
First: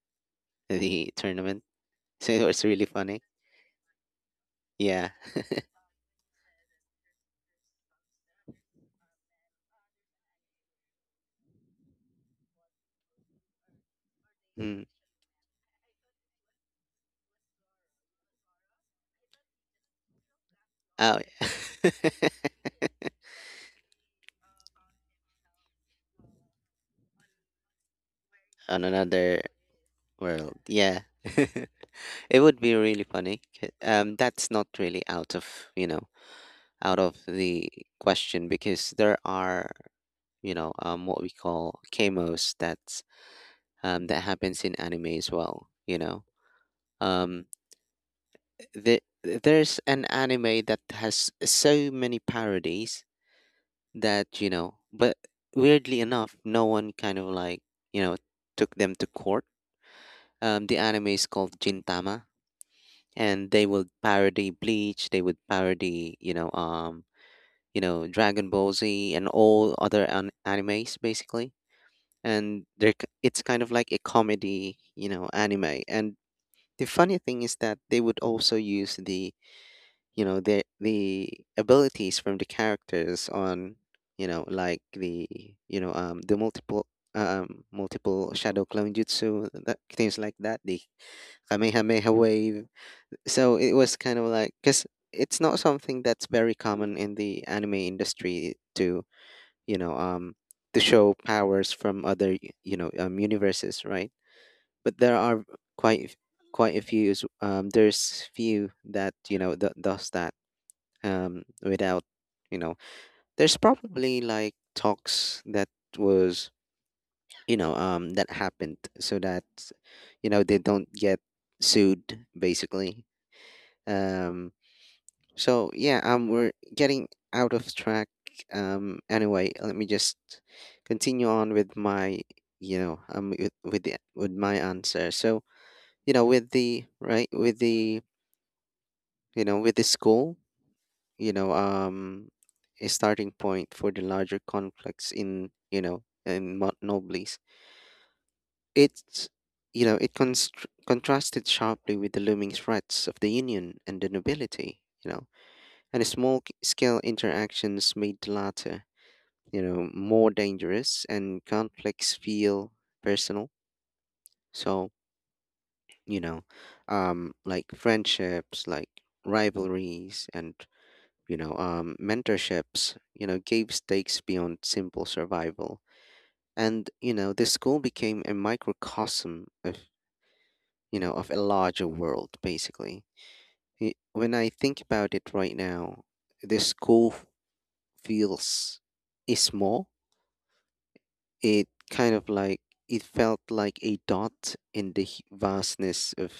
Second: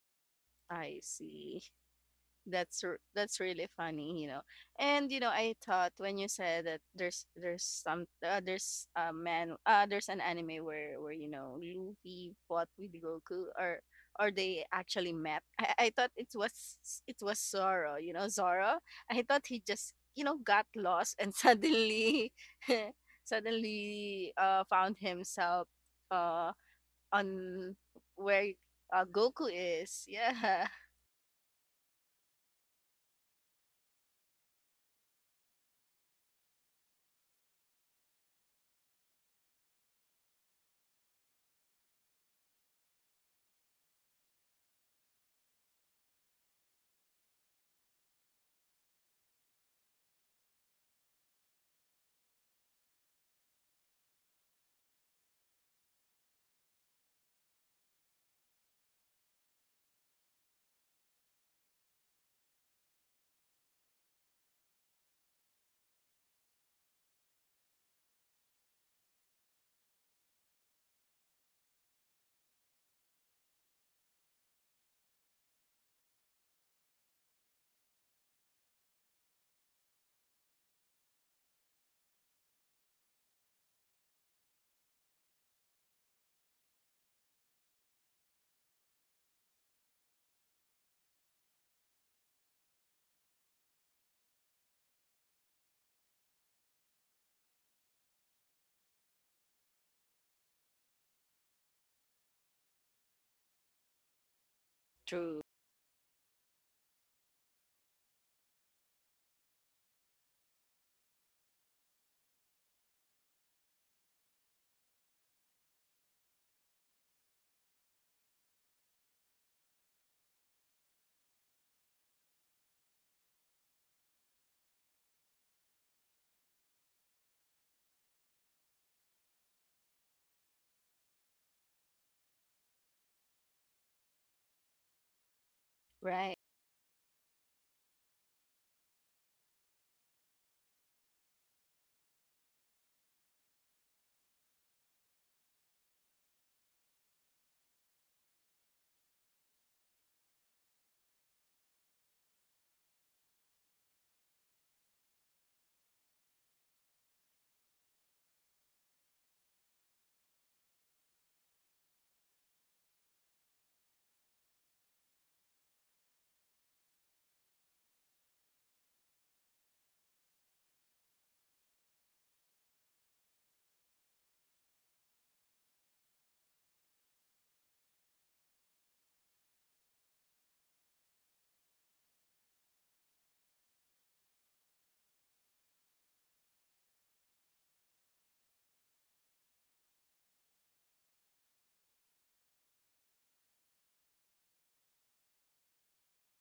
Speaker 2: I
Speaker 1: the
Speaker 2: see.
Speaker 1: tournament. So it was really funny.
Speaker 2: That's really funny, you know.
Speaker 1: Yeah.
Speaker 2: And you know, I thought when you said that there's some there's a man there's an anime where you know Luffy fought with Goku or they
Speaker 1: Mm.
Speaker 2: actually met. I thought it was Zoro, you know, Zoro. I thought he just you know got lost
Speaker 1: Oh.
Speaker 2: and suddenly suddenly found himself uh, on where
Speaker 1: On another
Speaker 2: Goku is.
Speaker 1: world.
Speaker 2: Yeah,
Speaker 1: Yeah. It would be really funny. That's not really out of, you know, out of the question, because there are, you know, what we call kamos that's that happens in anime as well. You know, um, there's an anime that has so many parodies that, you know, but weirdly enough, no one kind of like you know took them to court. The anime is called Gintama, and they would parody Bleach, they would parody, Dragon Ball Z and all other animes, basically. And they're, it's kind of like a comedy, you know, anime. And the funny thing is that they would also use the, you know, the abilities from the characters on, you know, like the, you know, the multiple— um, multiple shadow clone jutsu, that— things like that. The Kamehameha wave. So it was kind of like, because it's not something that's very common in the anime industry to you know um to show powers from other universes, right? But there
Speaker 2: true.
Speaker 1: are quite f- quite a few there's few that, you know, does that, um, without, you know— there's probably like talks that was, that happened so that, you know, they don't get sued, basically. Um, so yeah, we're getting out of track. Anyway, let me just continue on with my, you know, with my answer. So, you know,
Speaker 2: Right,
Speaker 1: with the, you know, with the school, you know, a starting point for the larger conflicts in, in Mount Nobles. It's it constr contrasted sharply with the looming threats of the Union and the nobility. You know, and small scale interactions made the latter, you know, more dangerous, and conflicts feel personal. So, you know, like friendships, like rivalries, and, you know, mentorships, you know, gave stakes beyond simple survival. And, you know, the school became a microcosm of, you know, of a larger world, basically. When I think about it right now, the school feels is small. It kind of like— it felt like a dot in the vastness of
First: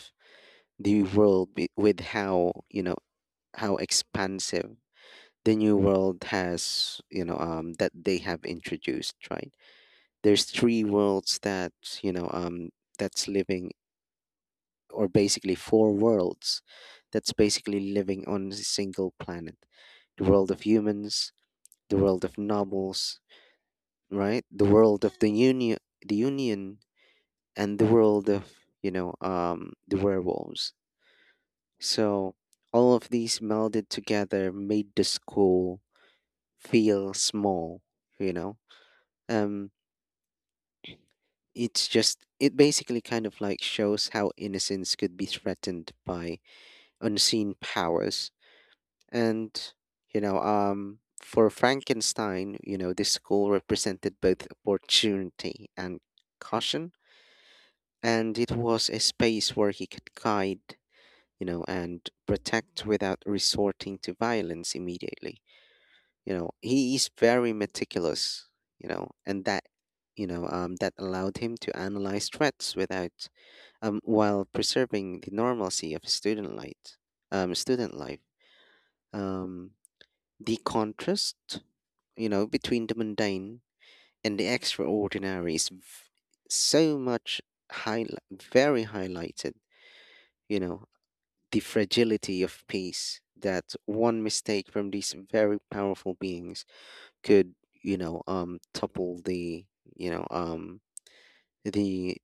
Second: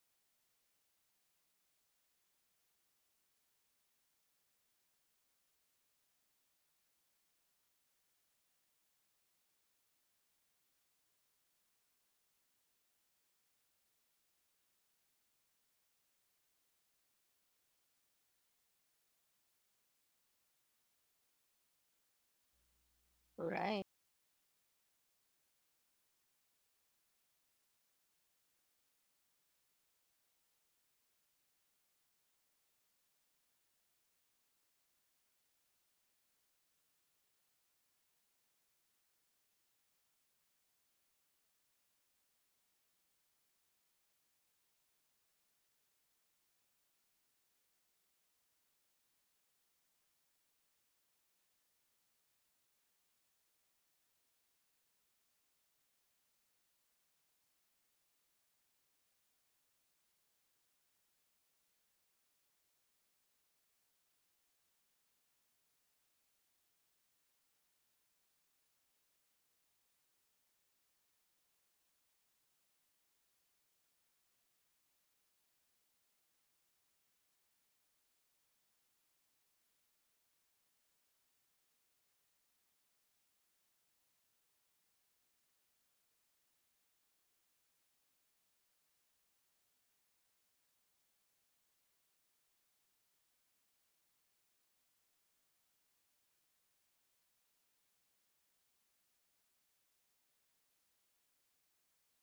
Speaker 1: the world, with how, you know, how expansive the new world has, you know, um, that they have introduced, right? There's three worlds that, you know, um that's living, or basically four worlds, that's basically living on a single planet. The world of humans, the world of nobles,
Speaker 2: right.
Speaker 1: right? The world of the union, the union, and the world of, the werewolves. So all of these melded together made the school feel small. You know, um, it's just— it basically kind of like shows how innocence could be threatened by unseen powers. And, you know, for Frankenstein, you know, this school represented both opportunity and caution. And it was a space where he could guide, you know, and protect without resorting to violence immediately. You know, he is very meticulous, you know, and that, you know, that allowed him to analyze threats without— while preserving the normalcy of student life, student life. Um, the contrast, you know, between the mundane and the extraordinary is so much high, very highlighted. You know, the fragility of peace, that one mistake from these very powerful beings could topple the you know um the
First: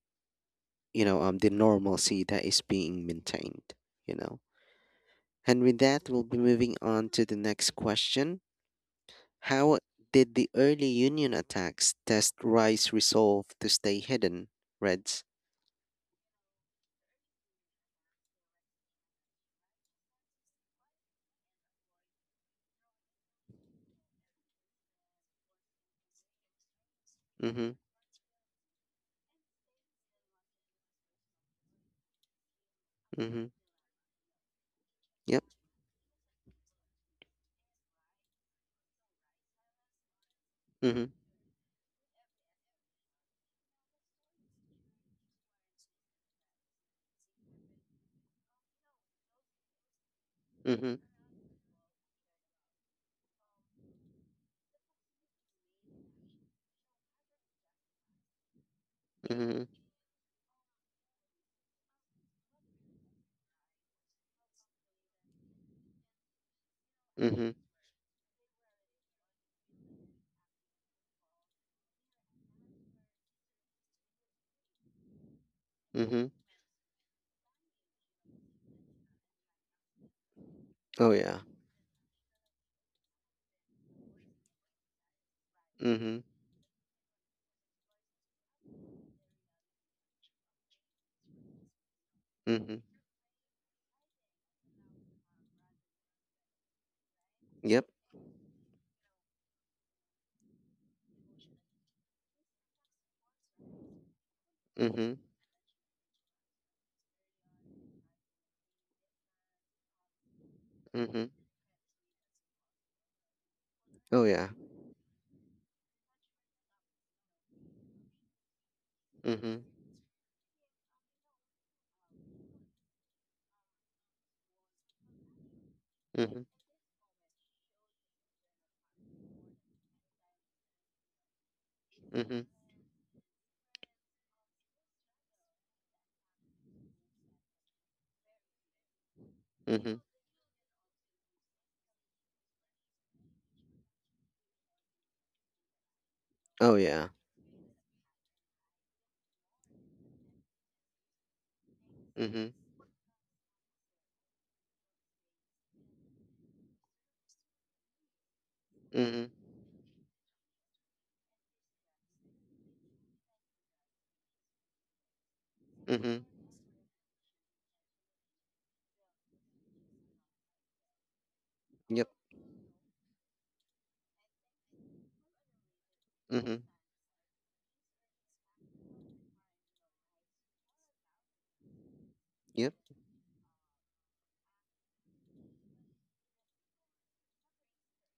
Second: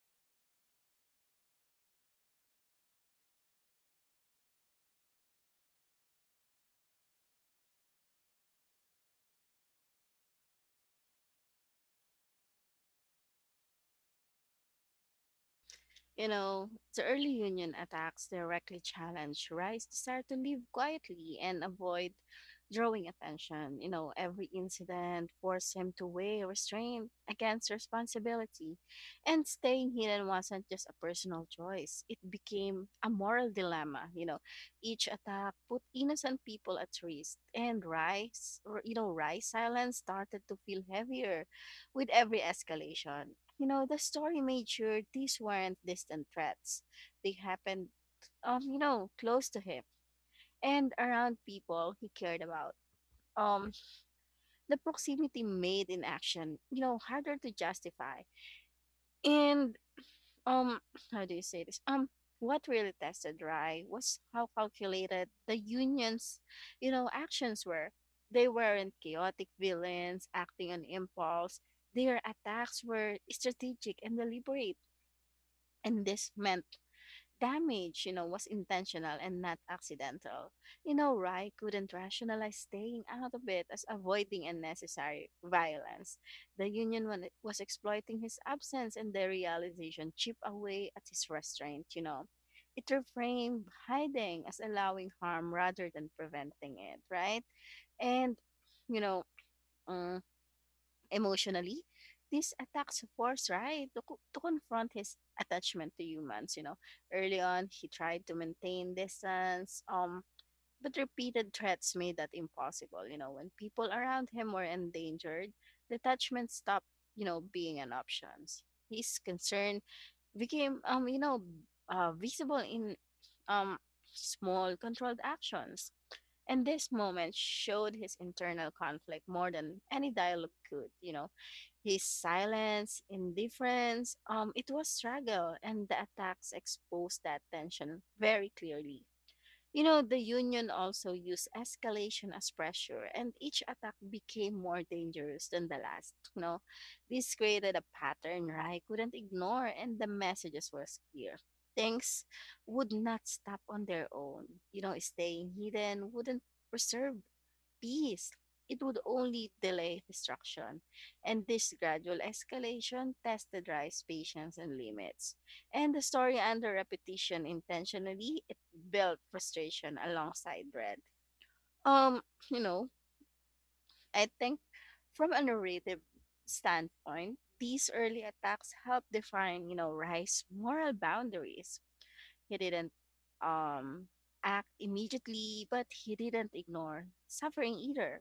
Speaker 1: the normalcy that is being maintained, you know. And with that, we'll be moving on to the next question. How did the early union attacks test Rice's resolve to stay hidden? Reds.
Speaker 2: You know, the early union attacks directly challenge Rice's desire to live quietly and avoid drawing attention. You know, every incident forced him to weigh restraint against
Speaker 1: Mm-hmm.
Speaker 2: responsibility, and staying hidden wasn't just a personal choice, it became a
Speaker 1: Mm-hmm.
Speaker 2: moral dilemma. You know, each
Speaker 1: Yep.
Speaker 2: attack put innocent people at risk, and Rice, or, you know, Rice's silence started to feel
Speaker 1: Mm-hmm.
Speaker 2: heavier with every escalation. You know, the story made sure these weren't distant threats. They happened, you know, close to him and
Speaker 1: Mm-hmm.
Speaker 2: around people he cared about. Um, the proximity made in action, you know, harder to justify.
Speaker 1: Mm-hmm.
Speaker 2: And um, how do you say this? What really tested Rye was how calculated the union's, you know,
Speaker 1: Mm-hmm.
Speaker 2: actions were. They weren't chaotic villains acting on impulse. Their attacks were strategic and deliberate, and this
Speaker 1: Mm-hmm.
Speaker 2: meant damage, you know, was intentional and not accidental. You
Speaker 1: Oh
Speaker 2: know,
Speaker 1: yeah.
Speaker 2: Rai couldn't rationalize staying out of it as avoiding unnecessary violence.
Speaker 1: Mm-hmm.
Speaker 2: The was exploiting his absence and the realization chip away at his restraint, you know.
Speaker 1: Mm-hmm.
Speaker 2: It reframed hiding as allowing harm rather than preventing it, right?
Speaker 1: Yep.
Speaker 2: And, you know, um, emotionally, these attacks force Rai to, to confront his
Speaker 1: Mhm.
Speaker 2: attachment to humans. You know, early on, he tried to maintain distance, but
Speaker 1: Mhm.
Speaker 2: repeated threats made that impossible. You know, when people
Speaker 1: Oh
Speaker 2: around
Speaker 1: yeah.
Speaker 2: him were endangered, detachment stopped, you know, being an option. His
Speaker 1: Mhm.
Speaker 2: concern became, you know, visible in um, small controlled actions.
Speaker 1: Mhm.
Speaker 2: And this moment showed his internal conflict more than any dialogue could, you know. His
Speaker 1: Mhm.
Speaker 2: silence, indifference, it was struggle, and the attacks exposed that tension very clearly. You know,
Speaker 1: Mhm.
Speaker 2: the Union also used escalation as pressure, and each attack became more dangerous than the last. You know,
Speaker 1: Oh yeah.
Speaker 2: this created a pattern Rai couldn't ignore, and the messages were clear. Things
Speaker 1: Mhm.
Speaker 2: would not stop on their own. You know, staying hidden wouldn't preserve peace. It would
Speaker 1: Mhm.
Speaker 2: only delay destruction. And this gradual escalation tested Rice's patience and limits. And the
Speaker 1: Mhm.
Speaker 2: story under repetition intentionally, it built frustration alongside dread.
Speaker 1: Yep.
Speaker 2: Um, you know, I think from a narrative
Speaker 1: Mhm.
Speaker 2: standpoint, these early attacks help define, you know, Rice's moral boundaries. He
Speaker 1: Yep.
Speaker 2: didn't um, act immediately, but he didn't ignore suffering either.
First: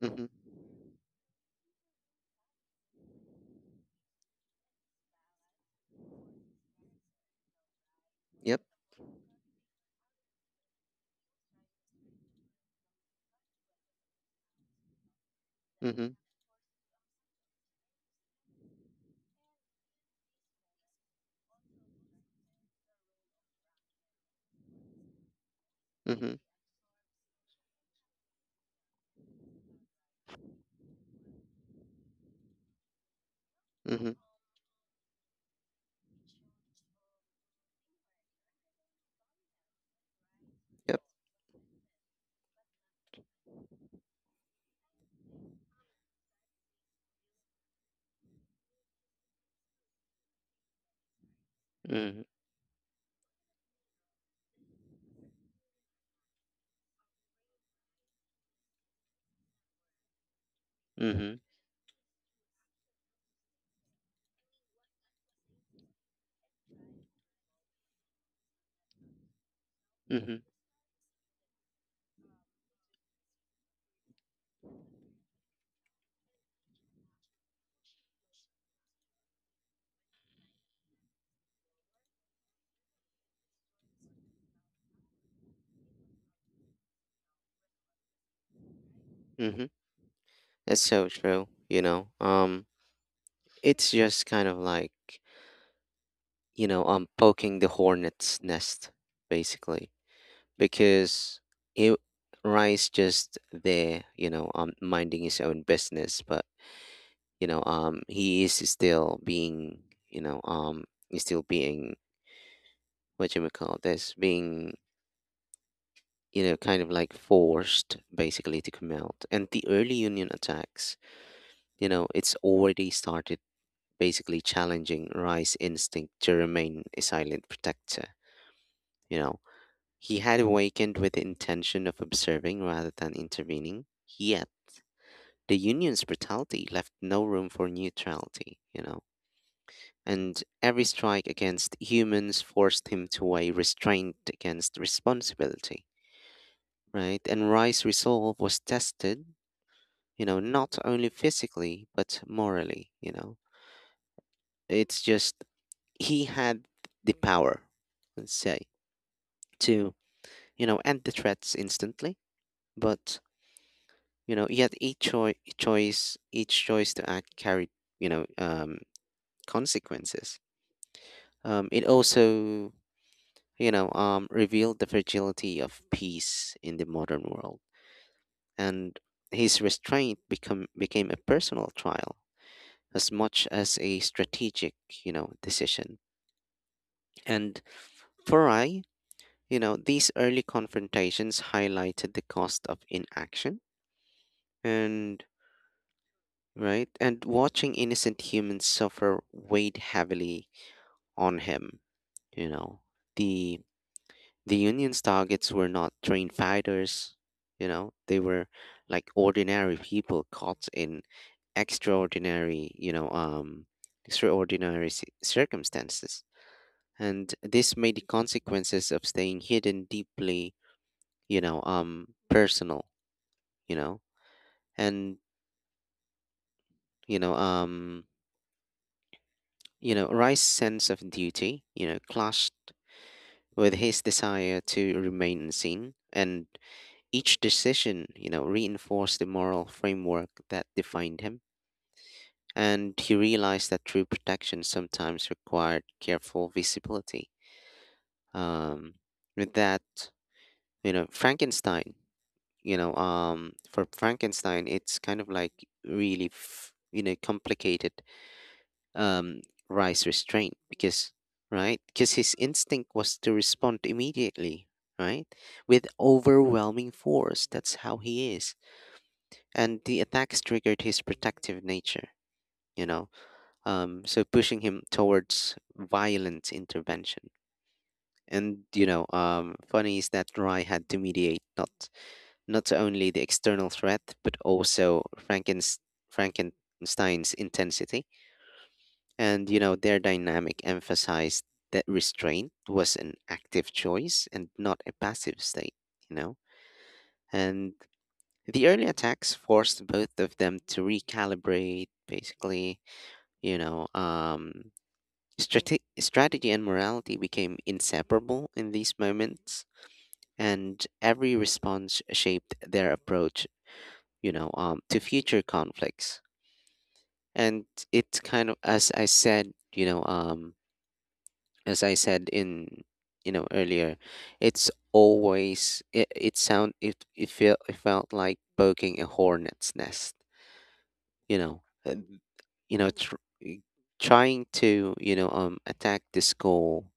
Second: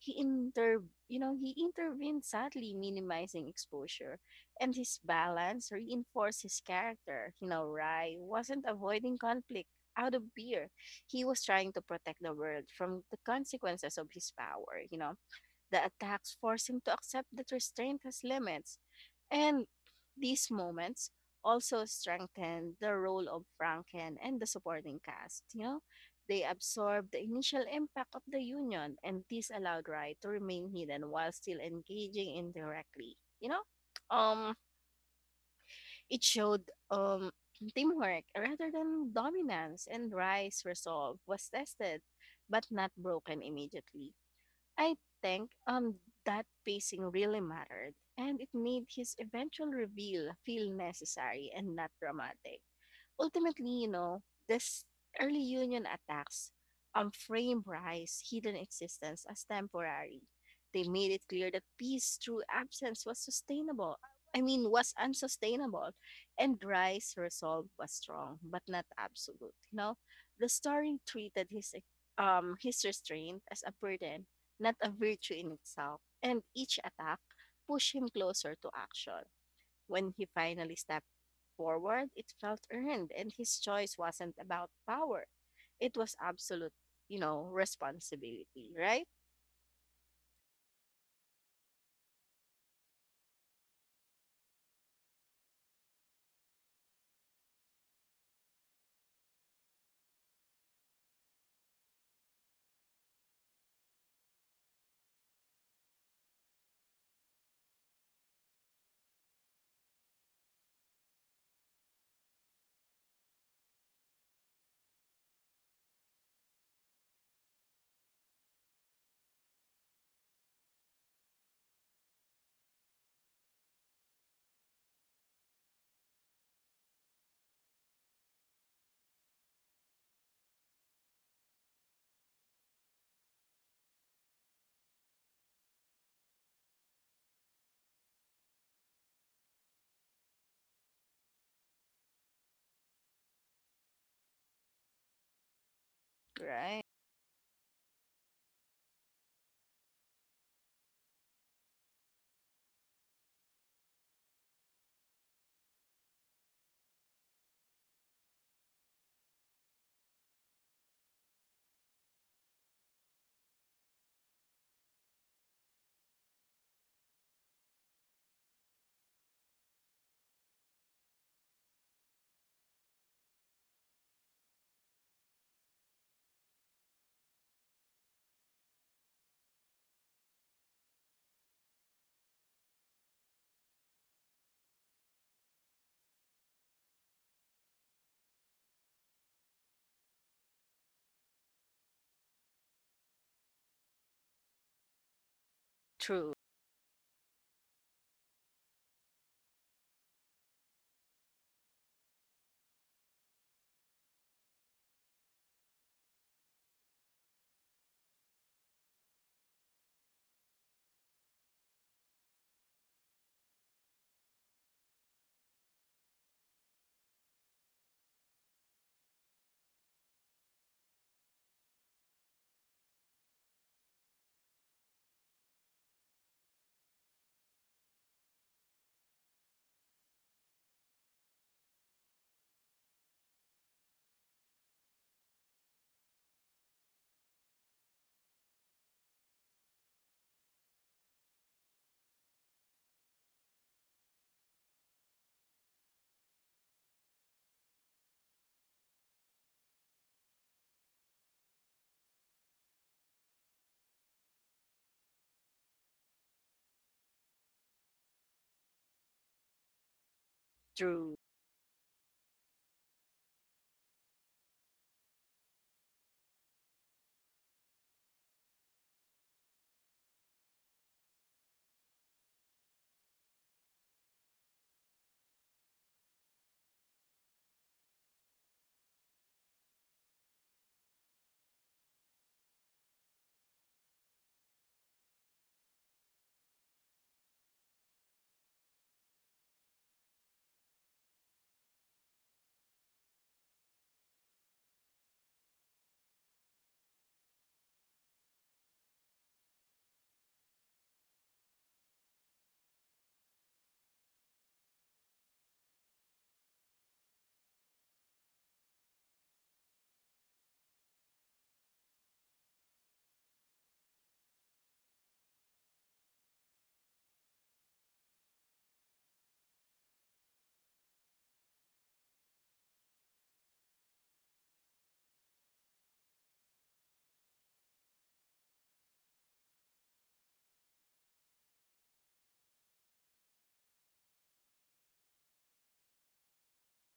Speaker 2: He
Speaker 1: Mhm.
Speaker 2: you know, he intervened sadly, minimizing exposure, and his balance reinforced his character. You know, Rai
Speaker 1: Yep.
Speaker 2: wasn't avoiding conflict out of fear; he was trying to protect the world from the consequences of his power. You know, the
Speaker 1: Mhm.
Speaker 2: attacks force him to accept that restraint has limits. And these moments also strengthen the role of Franken and the supporting cast. You know,
Speaker 1: Mhm.
Speaker 2: they absorb the initial impact of the union, and this allowed Rai to remain hidden while still engaging indirectly. You know,
Speaker 1: Mhm.
Speaker 2: um, it showed teamwork rather than dominance, and Rai's
Speaker 1: Yep.
Speaker 2: resolve was tested but not broken immediately. I think that pacing really mattered, and it made his eventual reveal feel necessary and not
Speaker 1: Mhm.
Speaker 2: dramatic. Ultimately, you know, this early union attacks frame Rice's hidden existence as temporary. They made it
Speaker 1: Mhm.
Speaker 2: clear that peace through absence was sustainable. I mean, was unsustainable. And Rice's resolve was strong, but not absolute. You know,
Speaker 1: Mhm.
Speaker 2: the story treated his restraint as a burden, not a virtue in itself. And each attack pushed him closer to action. When he finally stepped forward, it felt earned, and his choice wasn't about power. It was absolute, you know, responsibility, right?
Speaker 1: Mhm. That's so true. You know. It's just kind of like, you know, poking the hornet's nest, basically, because it— Rice just there, you know, minding his own business, but, you know, he is still being, you know, he's still being— what you may call this, being, you know, kind of like forced, basically, to come out. And the early Union attacks, you know, it's already started basically challenging Rye's instinct to remain a silent protector. You know, he had awakened with the intention of observing rather than intervening, yet the Union's brutality left no room for neutrality, you know. And every strike against humans forced him to a restraint against responsibility,
Speaker 2: Right.
Speaker 1: right? And Rice's resolve was tested, you know, not only physically, but morally, you know. It's just, he had the power, let's say, to, you know, end the threats instantly, but, you know, yet each choice, each choice to act carried, you know, consequences. It also, you know, revealed the fragility of peace in the modern world, and his restraint become became a personal trial as much as a strategic, you know, decision. And for I, you know, these early confrontations highlighted the cost of inaction, and
Speaker 2: True.
Speaker 1: right, and watching innocent humans suffer weighed heavily on him, you know. the The Union's targets were not trained fighters, you know, they were like ordinary people caught in extraordinary, you know, extraordinary circumstances. And this made the consequences of staying hidden deeply, personal, you know, and, you know, um, you know, Rice's sense of duty, clashed with his desire to remain unseen. And each decision, reinforced the moral framework that defined him, and he realized that true protection sometimes required careful visibility. Um, with that, Frankenstein, for Frankenstein, it's kind of like really, complicated um, rice restraint. because,
Speaker 2: True.
Speaker 1: right? Because his instinct was to respond immediately, right? With overwhelming force. That's how he is, and the attacks triggered his protective nature, you know, so pushing him towards violent intervention. And funny is that Rai had to mediate not only the external threat but also Frankenstein's intensity. And their dynamic emphasized that restraint was an active choice and not a passive state. You know, and the early attacks forced both of them to recalibrate, basically. You know, um, strategy and morality became inseparable in these moments, and every response shaped their approach, to future conflicts. And it's kind of, as I said, as I said earlier, it's always it, it sound it it felt like poking a hornet's nest, you know, uh, you know, tr- trying to attack this goal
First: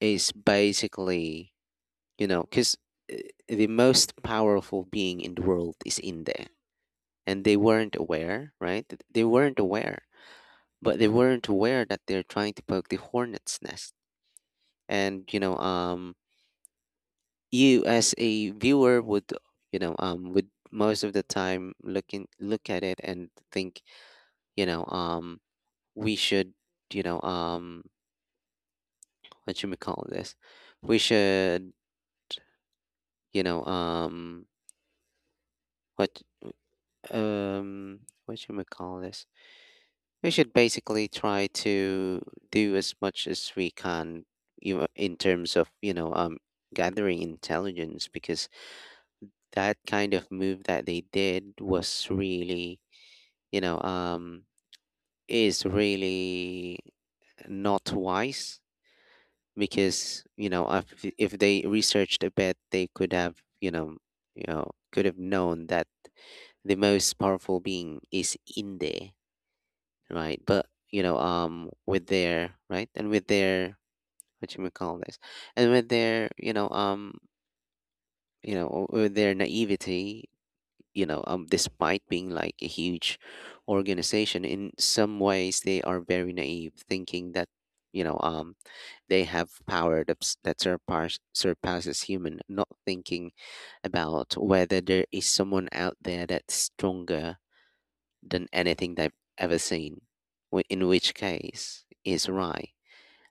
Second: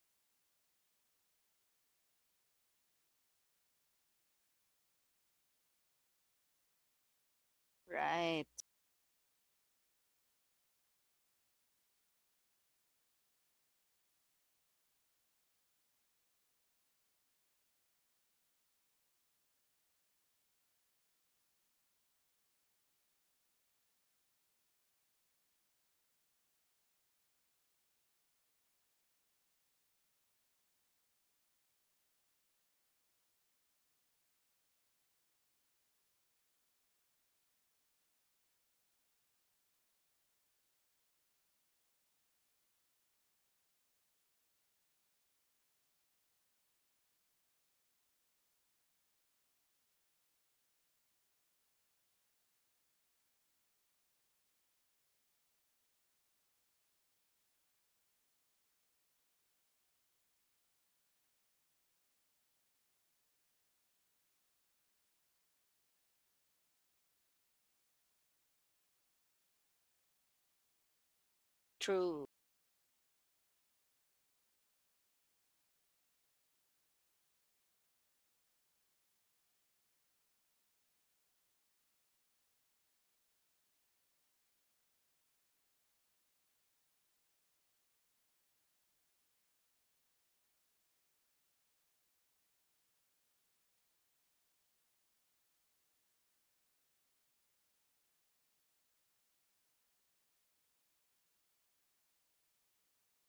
Speaker 1: is basically, because the most powerful being in the world is in there. And they weren't
Speaker 2: Right.
Speaker 1: aware, right? They weren't aware, but they weren't aware that they're trying to poke the hornet's nest. And, you as a viewer would, most of the time look at it and think, you know, um, we should, you know, um, what should we call this? We should, you know, um, what um what should we call this? We should basically try to do as much as we can, you know, in terms of you know gathering intelligence, because that kind of move that they did was really you know um is really not wise. Because if they researched a bit, they could have you know could have known that the most powerful being is in there, right? But
Speaker 2: True.
Speaker 1: with their what you would call this and with their you know with their naivety, despite being like a huge organization, in some ways they are very naive, thinking that you know um they have power that surpasses human, not thinking about whether there is someone out there that's stronger than anything they've ever seen, in which case is right.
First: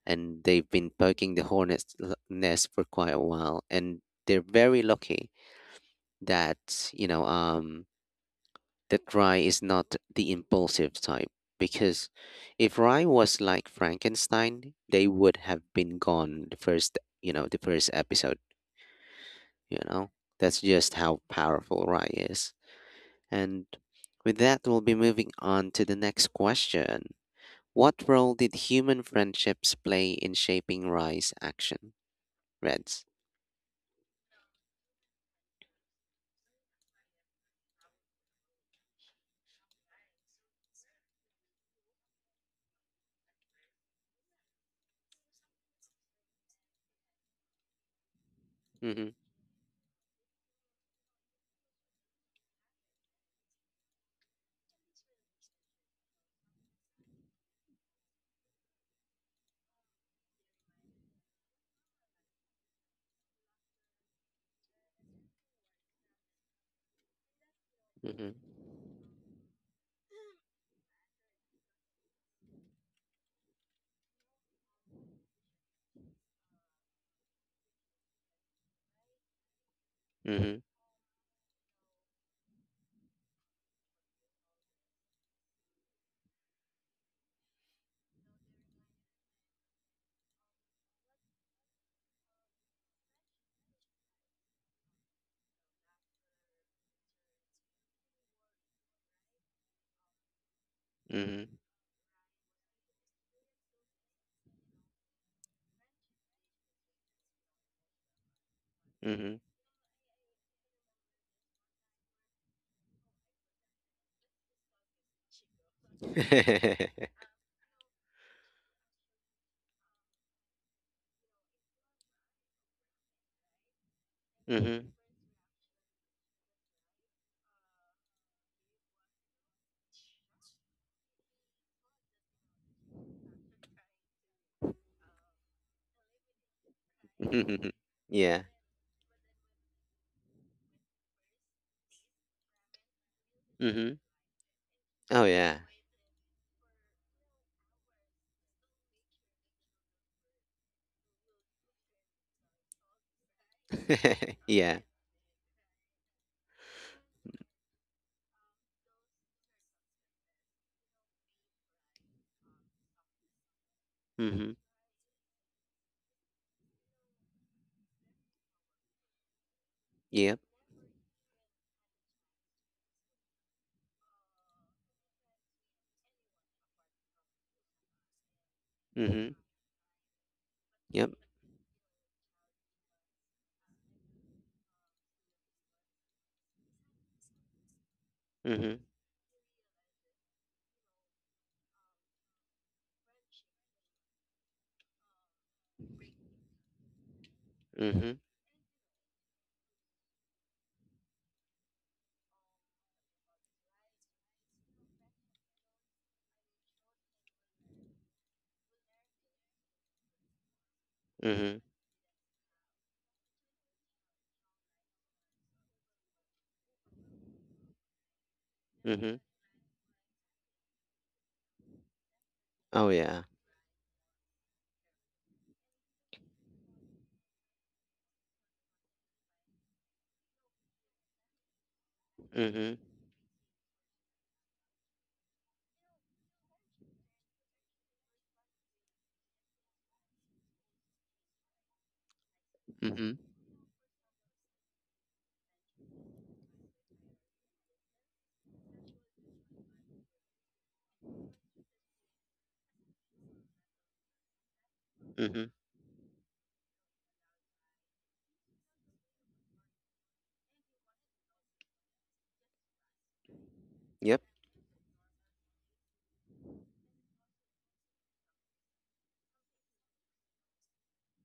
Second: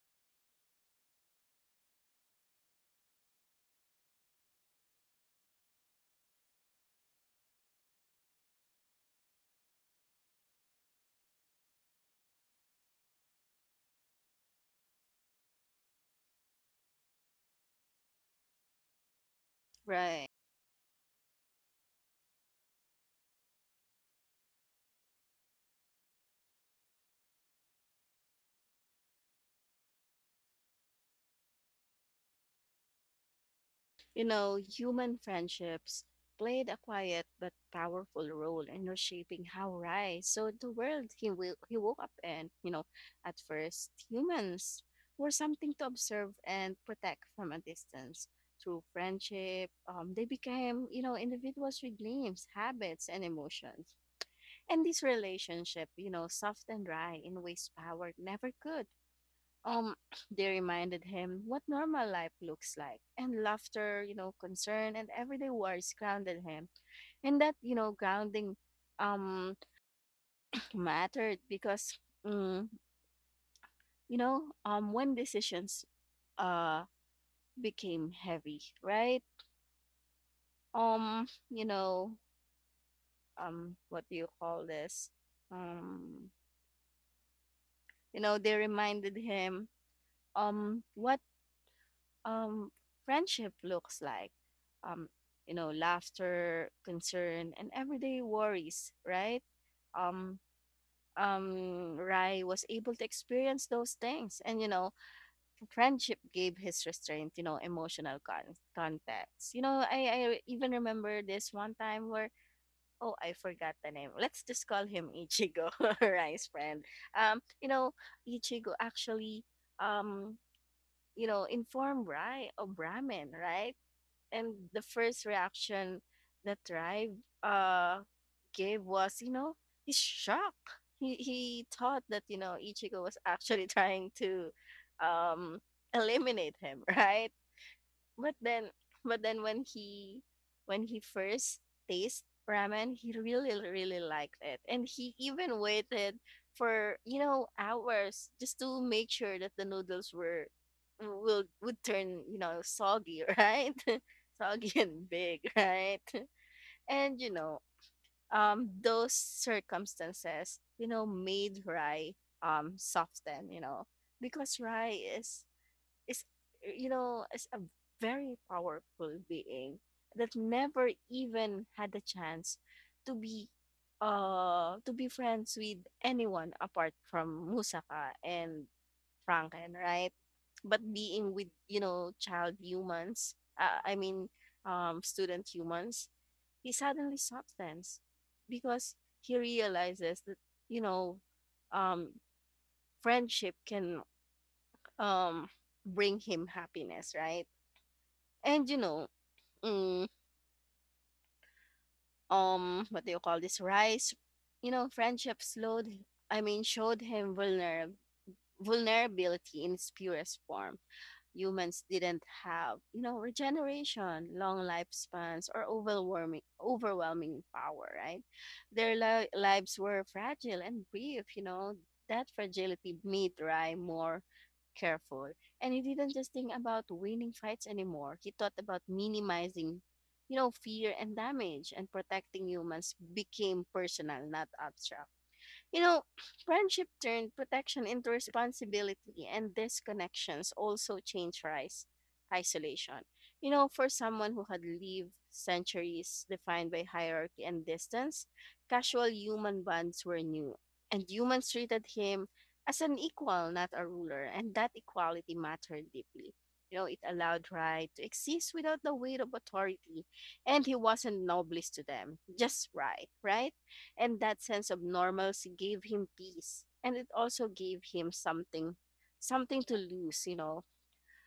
Speaker 1: And they've been poking the hornet's nest for quite a while, and they're very lucky that that Rye is not the impulsive type. Because if Rye was like Frankenstein, they would have been gone the first episode. You know
Speaker 2: Right.
Speaker 1: that's just how powerful Rye is. And with that, we'll be moving on to the next question. What role did human friendships play in shaping Rye's action? Reds.
Speaker 2: You know, human friendships played a quiet but powerful role in reshaping how Rai saw the world he woke up in. You know, at first, humans were something to observe and protect from a distance. Through
Speaker 1: Mhm,
Speaker 2: friendship, they became, you know, individuals with dreams, habits, and emotions. And this relationship, you know, softened Rai in ways power never could. um, they reminded him what normal life looks like, and laughter, you know, concern, and everyday worries grounded him. And that, you know,
Speaker 1: mhm,
Speaker 2: grounding um mattered because, mm, you know, when decisions uh became heavy, right?
Speaker 1: mhm,
Speaker 2: You know, what do you call this? Um, you know, they reminded him what um, friendship looks like. Um, you know, laughter, concern, and everyday worries, right? Um,
Speaker 1: mhm,
Speaker 2: Rai was able to experience those things. And, you know, friendship gave his restraint, you know,
Speaker 1: mhm. Mhm,
Speaker 2: context. You know, I even remember this one time where, oh, I forgot the name. Let's just call him Ichigo, Rai's friend. You know, Ichigo actually, um, you know, informed Rai of ramen, right? And the
Speaker 1: mhm.
Speaker 2: first reaction that Tribe uh gave was, you know, he's shocked. He thought that, you know, Ichigo was actually trying to um eliminate him, right? but
Speaker 1: Yeah.
Speaker 2: then but then when he first tasted ramen, he really
Speaker 1: Mhm.
Speaker 2: really liked it, and he
Speaker 1: Oh yeah.
Speaker 2: even waited for you know hours just to make sure that the noodles were will would turn you know soggy, right? Soggy
Speaker 1: Yeah.
Speaker 2: and big, right? And you know those circumstances you know made rye soften, you know,
Speaker 1: Mhm.
Speaker 2: because rye is you know, is a very powerful being that
Speaker 1: Yep.
Speaker 2: never even had the chance to be to be friends with anyone apart from Musaka and
Speaker 1: Mhm.
Speaker 2: Franken, right? But
Speaker 1: Yep.
Speaker 2: being with you know child humans, I mean, student humans, he suddenly substance
Speaker 1: Mhm.
Speaker 2: because he realizes that you know um friendship can um bring him happiness, right?
Speaker 1: Mhm.
Speaker 2: And you know, mm, what do you call this? You know, friendship showed him vulnerability in its purest form.
Speaker 1: Mhm.
Speaker 2: Humans didn't have, you know, regeneration, long lifespans, or overwhelming power, right? Their
Speaker 1: Mhm.
Speaker 2: lives were fragile and brief, you know. That
Speaker 1: Oh
Speaker 2: fragility
Speaker 1: yeah.
Speaker 2: made Rai more careful. And he didn't just think about winning fights anymore. He thought about minimizing, you know, fear and damage, and protecting
Speaker 1: Mhm.
Speaker 2: humans became personal, not abstract. You know, friendship turned protection into responsibility, and these connections also change rise isolation.
Speaker 1: Mhm.
Speaker 2: You know, for someone who had lived centuries defined by hierarchy and distance, casual human bonds were new, and humans treated him as an equal, not a ruler, and that equality
Speaker 1: Mhm.
Speaker 2: mattered deeply. You know, it allowed Rai to exist without the weight of authority, and he wasn't noblest to them, just Rai, right? And
Speaker 1: Yep.
Speaker 2: that sense of normalcy gave him peace. And it also gave him something, something to lose, you know.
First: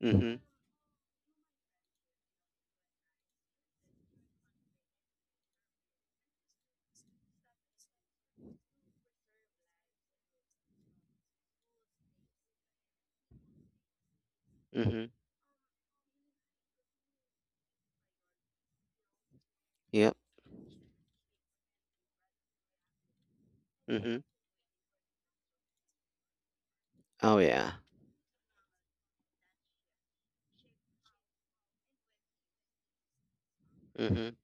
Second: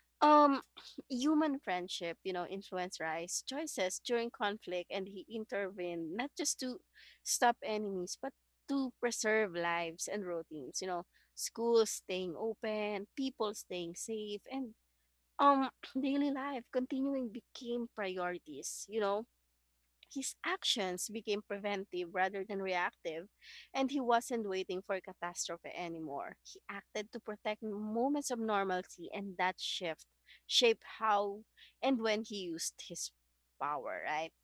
Speaker 1: Mhm.
Speaker 2: Um, Human friendship, you know, influenced Rice's choices during conflict, and he intervened not just to stop enemies, but to preserve lives and routines, you know, schools staying open, people staying safe, and
Speaker 1: Mhm.
Speaker 2: um daily life continuing became priorities, you know.
Speaker 1: Yep.
Speaker 2: His actions became preventive rather than reactive, and he
Speaker 1: Mhm.
Speaker 2: wasn't waiting for catastrophe anymore. He acted to
Speaker 1: Oh
Speaker 2: protect
Speaker 1: yeah.
Speaker 2: moments of normalcy, and that shift shaped how and when he used his power, right?
Speaker 1: Mhm.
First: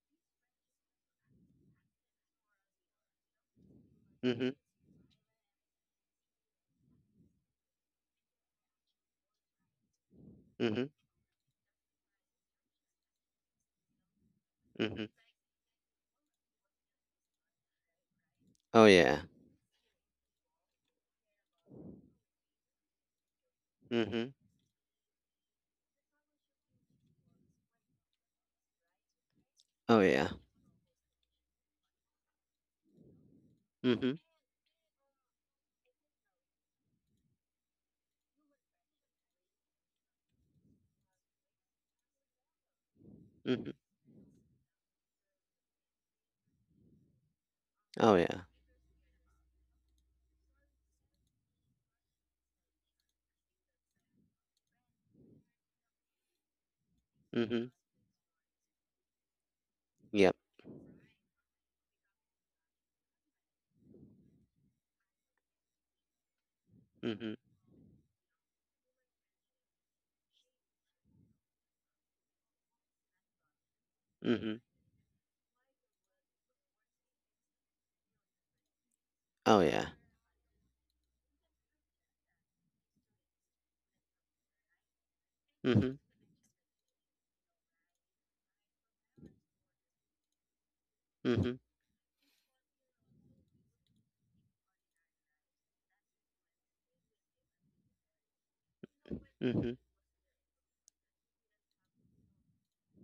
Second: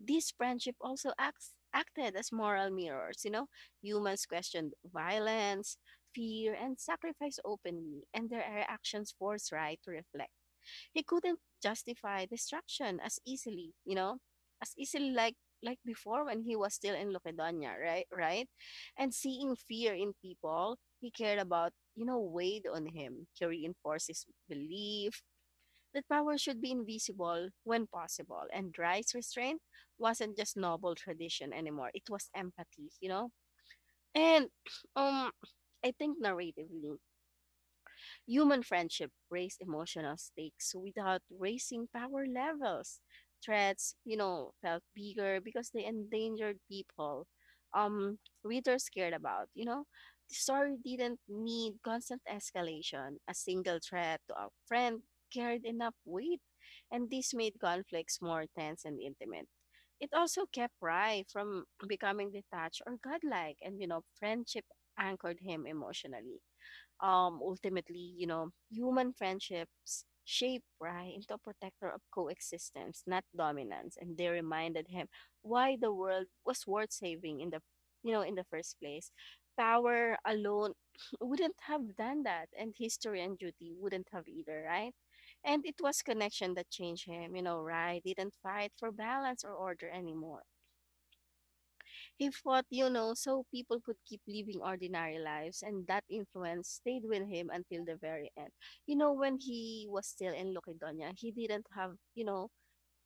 Speaker 2: This friendship acted as moral mirrors. You know, humans
Speaker 1: Mhm.
Speaker 2: questioned violence, fear, and sacrifice openly, and their actions forced Rai to reflect.
Speaker 1: Mhm.
Speaker 2: He couldn't justify destruction as easily, you know, as
Speaker 1: Mhm.
Speaker 2: easily like before when he was still in Loquedonia, right? Right?
Speaker 1: Oh
Speaker 2: And
Speaker 1: yeah.
Speaker 2: seeing fear in people he cared about, you know, weighed on him. He reinforced his
Speaker 1: Mhm.
Speaker 2: belief that power should be invisible when possible. And Dry's restraint
Speaker 1: Oh yeah.
Speaker 2: wasn't just noble tradition anymore. It was empathy, you know?
Speaker 1: Mhm.
Speaker 2: And um I think narratively, human friendship raise emotional stakes without raising power levels.
Speaker 1: Mhm.
Speaker 2: Threats, you know, felt bigger because they endangered people.
Speaker 1: Oh, yeah.
Speaker 2: Readers cared about, you know. The story didn't need constant escalation. A single threat to a friend carried enough weight, and this made
Speaker 1: Mhm.
Speaker 2: conflicts more tense and intimate. It
Speaker 1: Yep.
Speaker 2: also kept Rai from becoming detached or godlike, and you know, friendship anchored him emotionally.
Speaker 1: Mhm.
Speaker 2: Ultimately, you know, human friendships shape Rai into a protector of coexistence, not dominance, and they
Speaker 1: Mhm.
Speaker 2: reminded him why the world was worth saving in the in the first place.
Speaker 1: Oh, yeah.
Speaker 2: Power alone wouldn't have done that, and history and duty wouldn't have either, right? And it
Speaker 1: Mhm.
Speaker 2: was connection that changed him. You know, Rai didn't fight for balance or order anymore.
Speaker 1: Mhm.
Speaker 2: He fought, you know, so people could keep living ordinary lives, and that influence stayed with him until the very end. You know, when
Speaker 1: Mhm.
Speaker 2: he was still in Loquidona, he didn't have, you know,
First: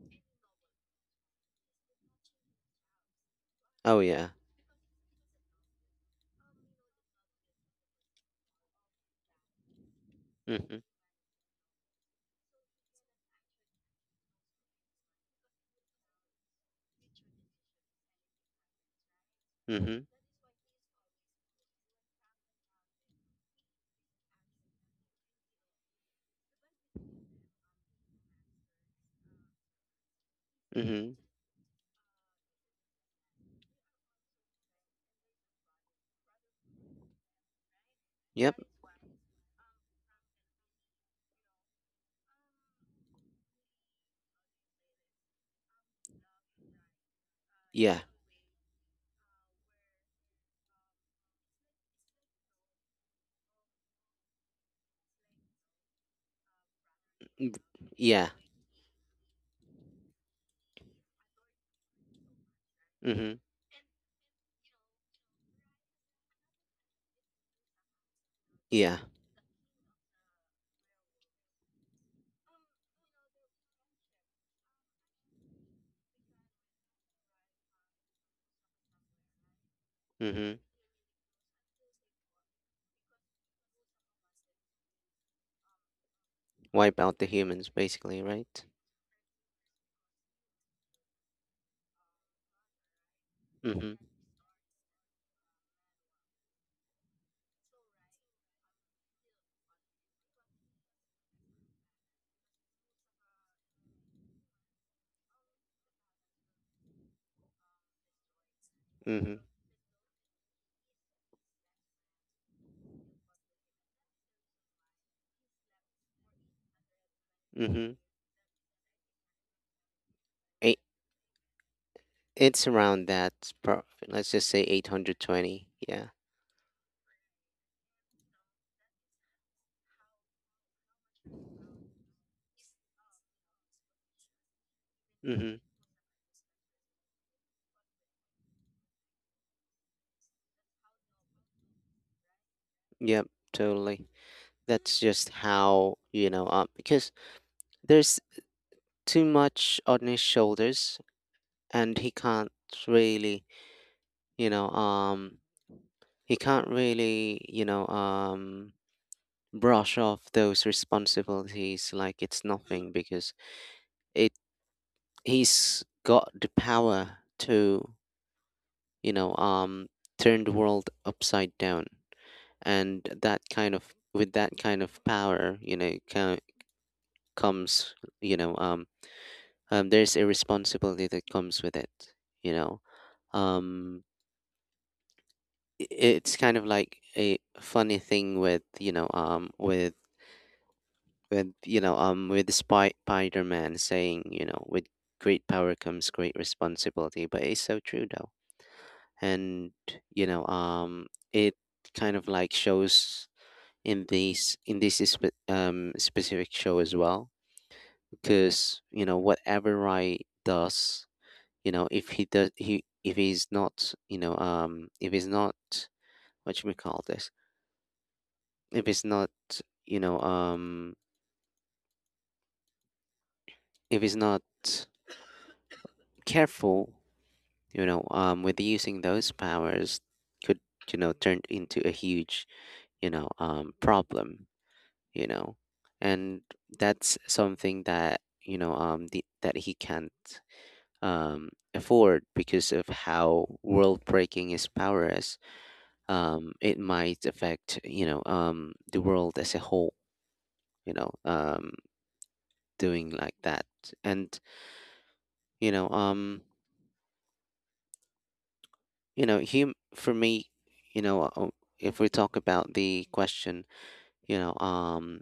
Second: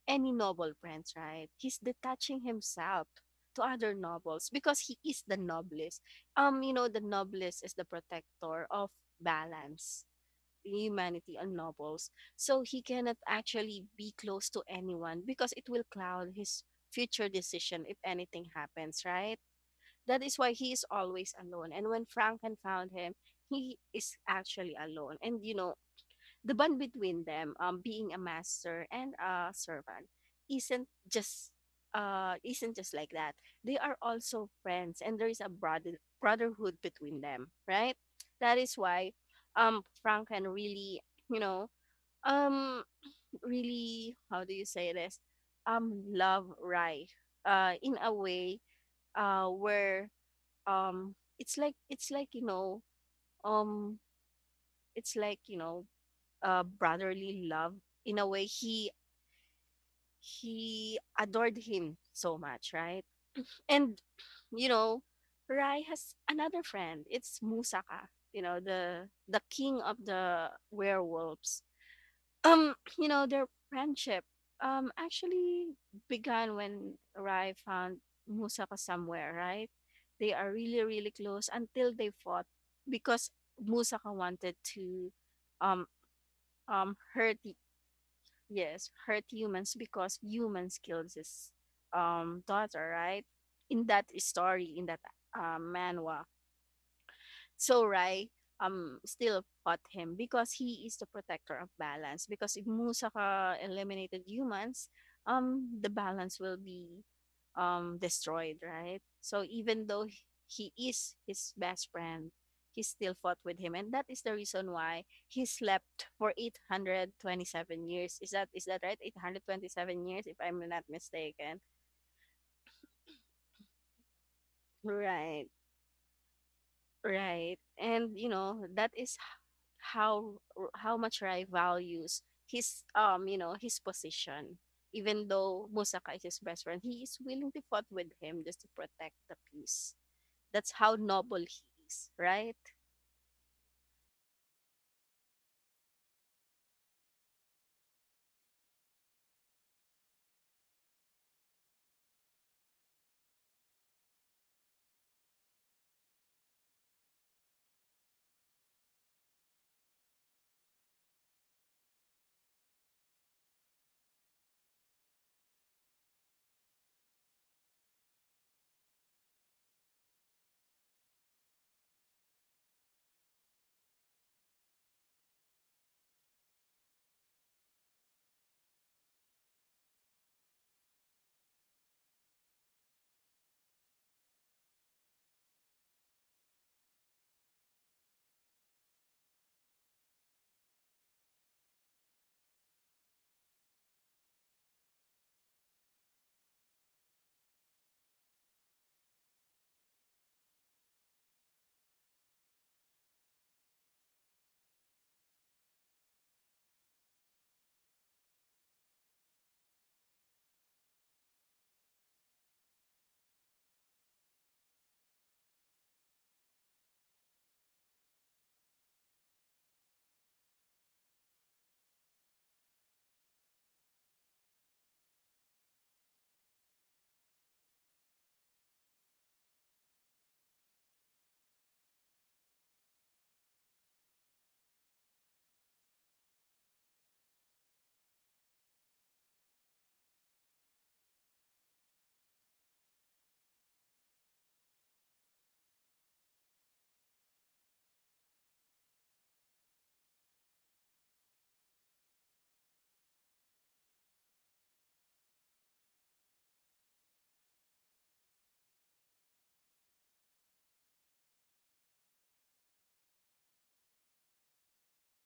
Speaker 2: any noble friends, right? He's detaching himself to other
Speaker 1: Oh, yeah.
Speaker 2: nobles because he is the noblest. You know, the noblest is the protector of balance,
Speaker 1: Mhm.
Speaker 2: humanity, and nobles. So he cannot actually be close to anyone because it will cloud his future decision if anything happens, right?
Speaker 1: Mhm.
Speaker 2: That is why he is always alone. And when Franken found him, he is actually alone. And you know, the bond between them, being a master and a servant, isn't
Speaker 1: Mhm.
Speaker 2: just isn't just like that. They are also friends, and there is a brotherhood between them, right?
Speaker 1: Yep.
Speaker 2: That is why, Franken really, you know, um, really, how do you say this? Love Rai, in
Speaker 1: Yeah.
Speaker 2: a way, where um it's like it's like you know um it's like you know brotherly love in a
Speaker 1: Yeah.
Speaker 2: way. He adored him so much, right?
Speaker 1: Mhm.
Speaker 2: And you know, rai has another friend, it's musaka, you know,
Speaker 1: Yeah.
Speaker 2: the king of the werewolves. You know, their friendship actually began when Rai found Musaka somewhere, right? They are
Speaker 1: Mhm.
Speaker 2: really, really close until they fought because Musaka wanted to um um
Speaker 1: Wipe out the
Speaker 2: hurt y-
Speaker 1: humans, basically, right?
Speaker 2: yes, hurt humans because humans killed his daughter, right? In
Speaker 1: Mhm.
Speaker 2: that story, in that manhwa. So Rai still fought him because he is the protector of balance. Because if Musaka eliminated humans, the balance will be destroyed, right?
Speaker 1: Mhm.
Speaker 2: So even though he is his best friend, he still fought with him, and that is the reason why he slept for eight hundred twenty-seven
Speaker 1: Mhm.
Speaker 2: years. Is that right? 827 years, if I'm
Speaker 1: Eight,
Speaker 2: not mistaken.
Speaker 1: it's around that. Let's just say
Speaker 2: Right.
Speaker 1: 820. Yeah.
Speaker 2: Right. And you know, that is how much Rai values his you know, his position. Even
Speaker 1: Mhm.
Speaker 2: though Musaka is his best friend, he is willing to fight with him just to protect the peace. That's how noble he is, right?
Speaker 1: Yep. Totally. That's just how, because there's too much on his shoulders, and he can't really you know he can't really you know brush off those responsibilities like it's nothing, because it he's got the power to you know um turn the world upside down. And that kind of, with that kind of power, you know co- comes you know there's a responsibility that comes with it, you know um I- it's kind of like a funny thing with with Spider-Man saying, with great power comes great responsibility. But it's so true though. And you know um it kind of like shows in these in this specific show as well, because whatever Rai does, if he's not if he's not, what should we call this, if he's not you know um if he's not careful with using those powers, could turn into a huge problem, you know and that's something that that he can't um afford, because of how world breaking his power is. It might affect the world as a whole, you know um doing like that. And you know um you know hum for me, you know uh, if we talk about the question, you know, um,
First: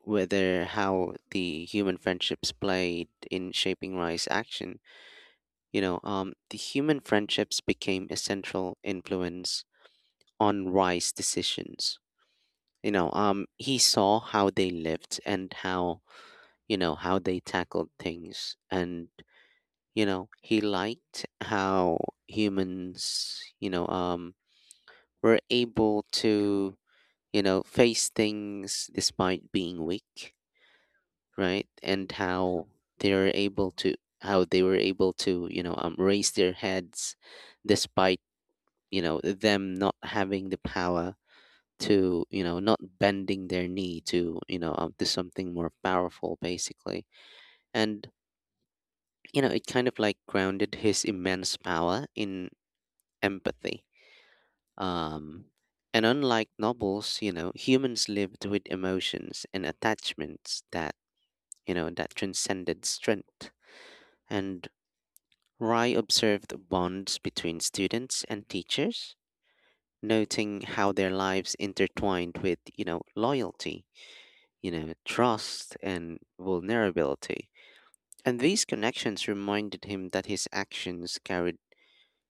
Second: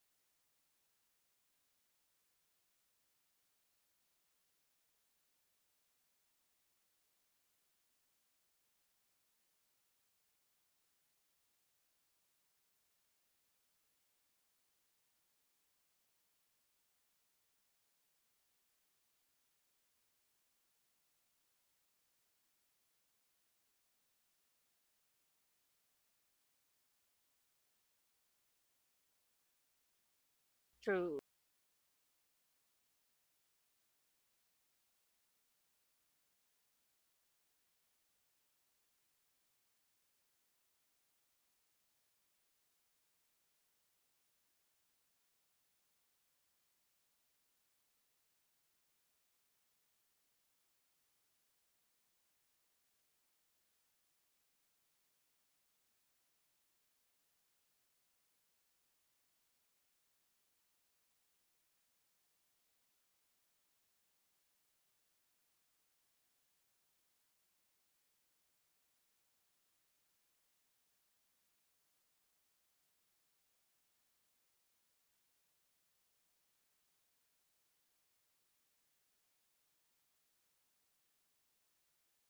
Speaker 1: whether how the human friendships played in shaping Rai's action. The human friendships became a central influence on Rai's decisions. He saw how they lived and how, how they tackled things. And, he liked how humans, were able to, face things despite being weak,
Speaker 2: True,
Speaker 1: right? And how they are able to how they were able to, raise their heads despite them not having the power, to not bending their knee to to something more powerful, basically. And it kind of like grounded his immense power in empathy. um and unlike nobles, humans lived with emotions and attachments that that transcended strength. And Rye observed bonds between students and teachers, noting how their lives intertwined with, loyalty, trust and vulnerability. And these connections reminded him that his actions carried,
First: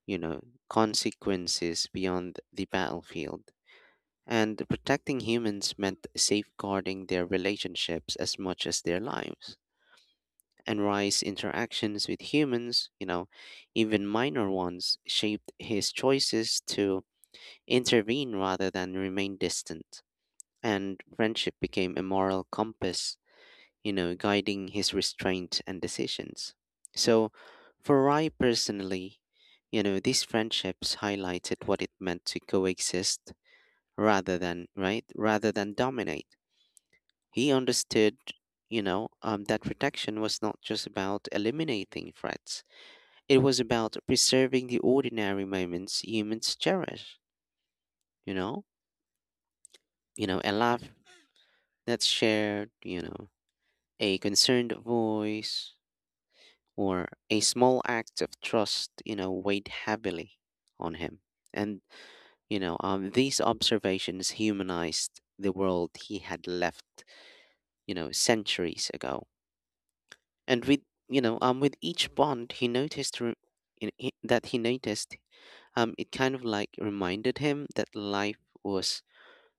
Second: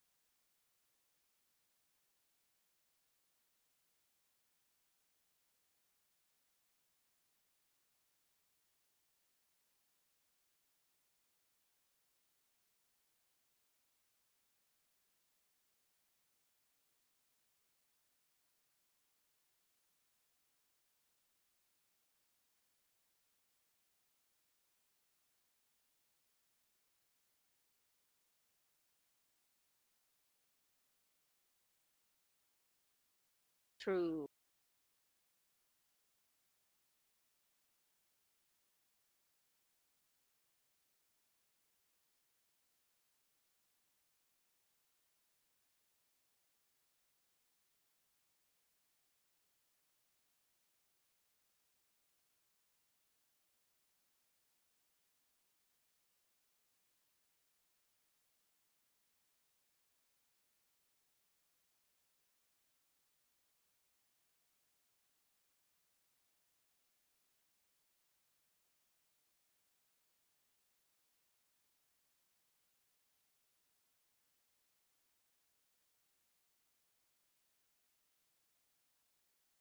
Speaker 1: you know, consequences beyond the battlefield. And protecting humans meant safeguarding their relationships as much as their lives. And Rice's interactions with humans, even minor ones, shaped his choices to intervene rather than remain distant. And friendship became a moral compass, guiding his restraint and decisions. So, for Rye personally, these friendships highlighted what it meant to coexist
Speaker 2: true,
Speaker 1: rather than, right, rather than dominate. He understood that protection was not just about eliminating threats. It was about preserving the ordinary moments humans cherish, you know? You know, a laugh that's shared, a concerned voice, or a small act of trust, weighed heavily on him. And, these observations humanized the world he had left, centuries ago. And with each bond, he noticed re- in, he- that he noticed it kind of like reminded him that life was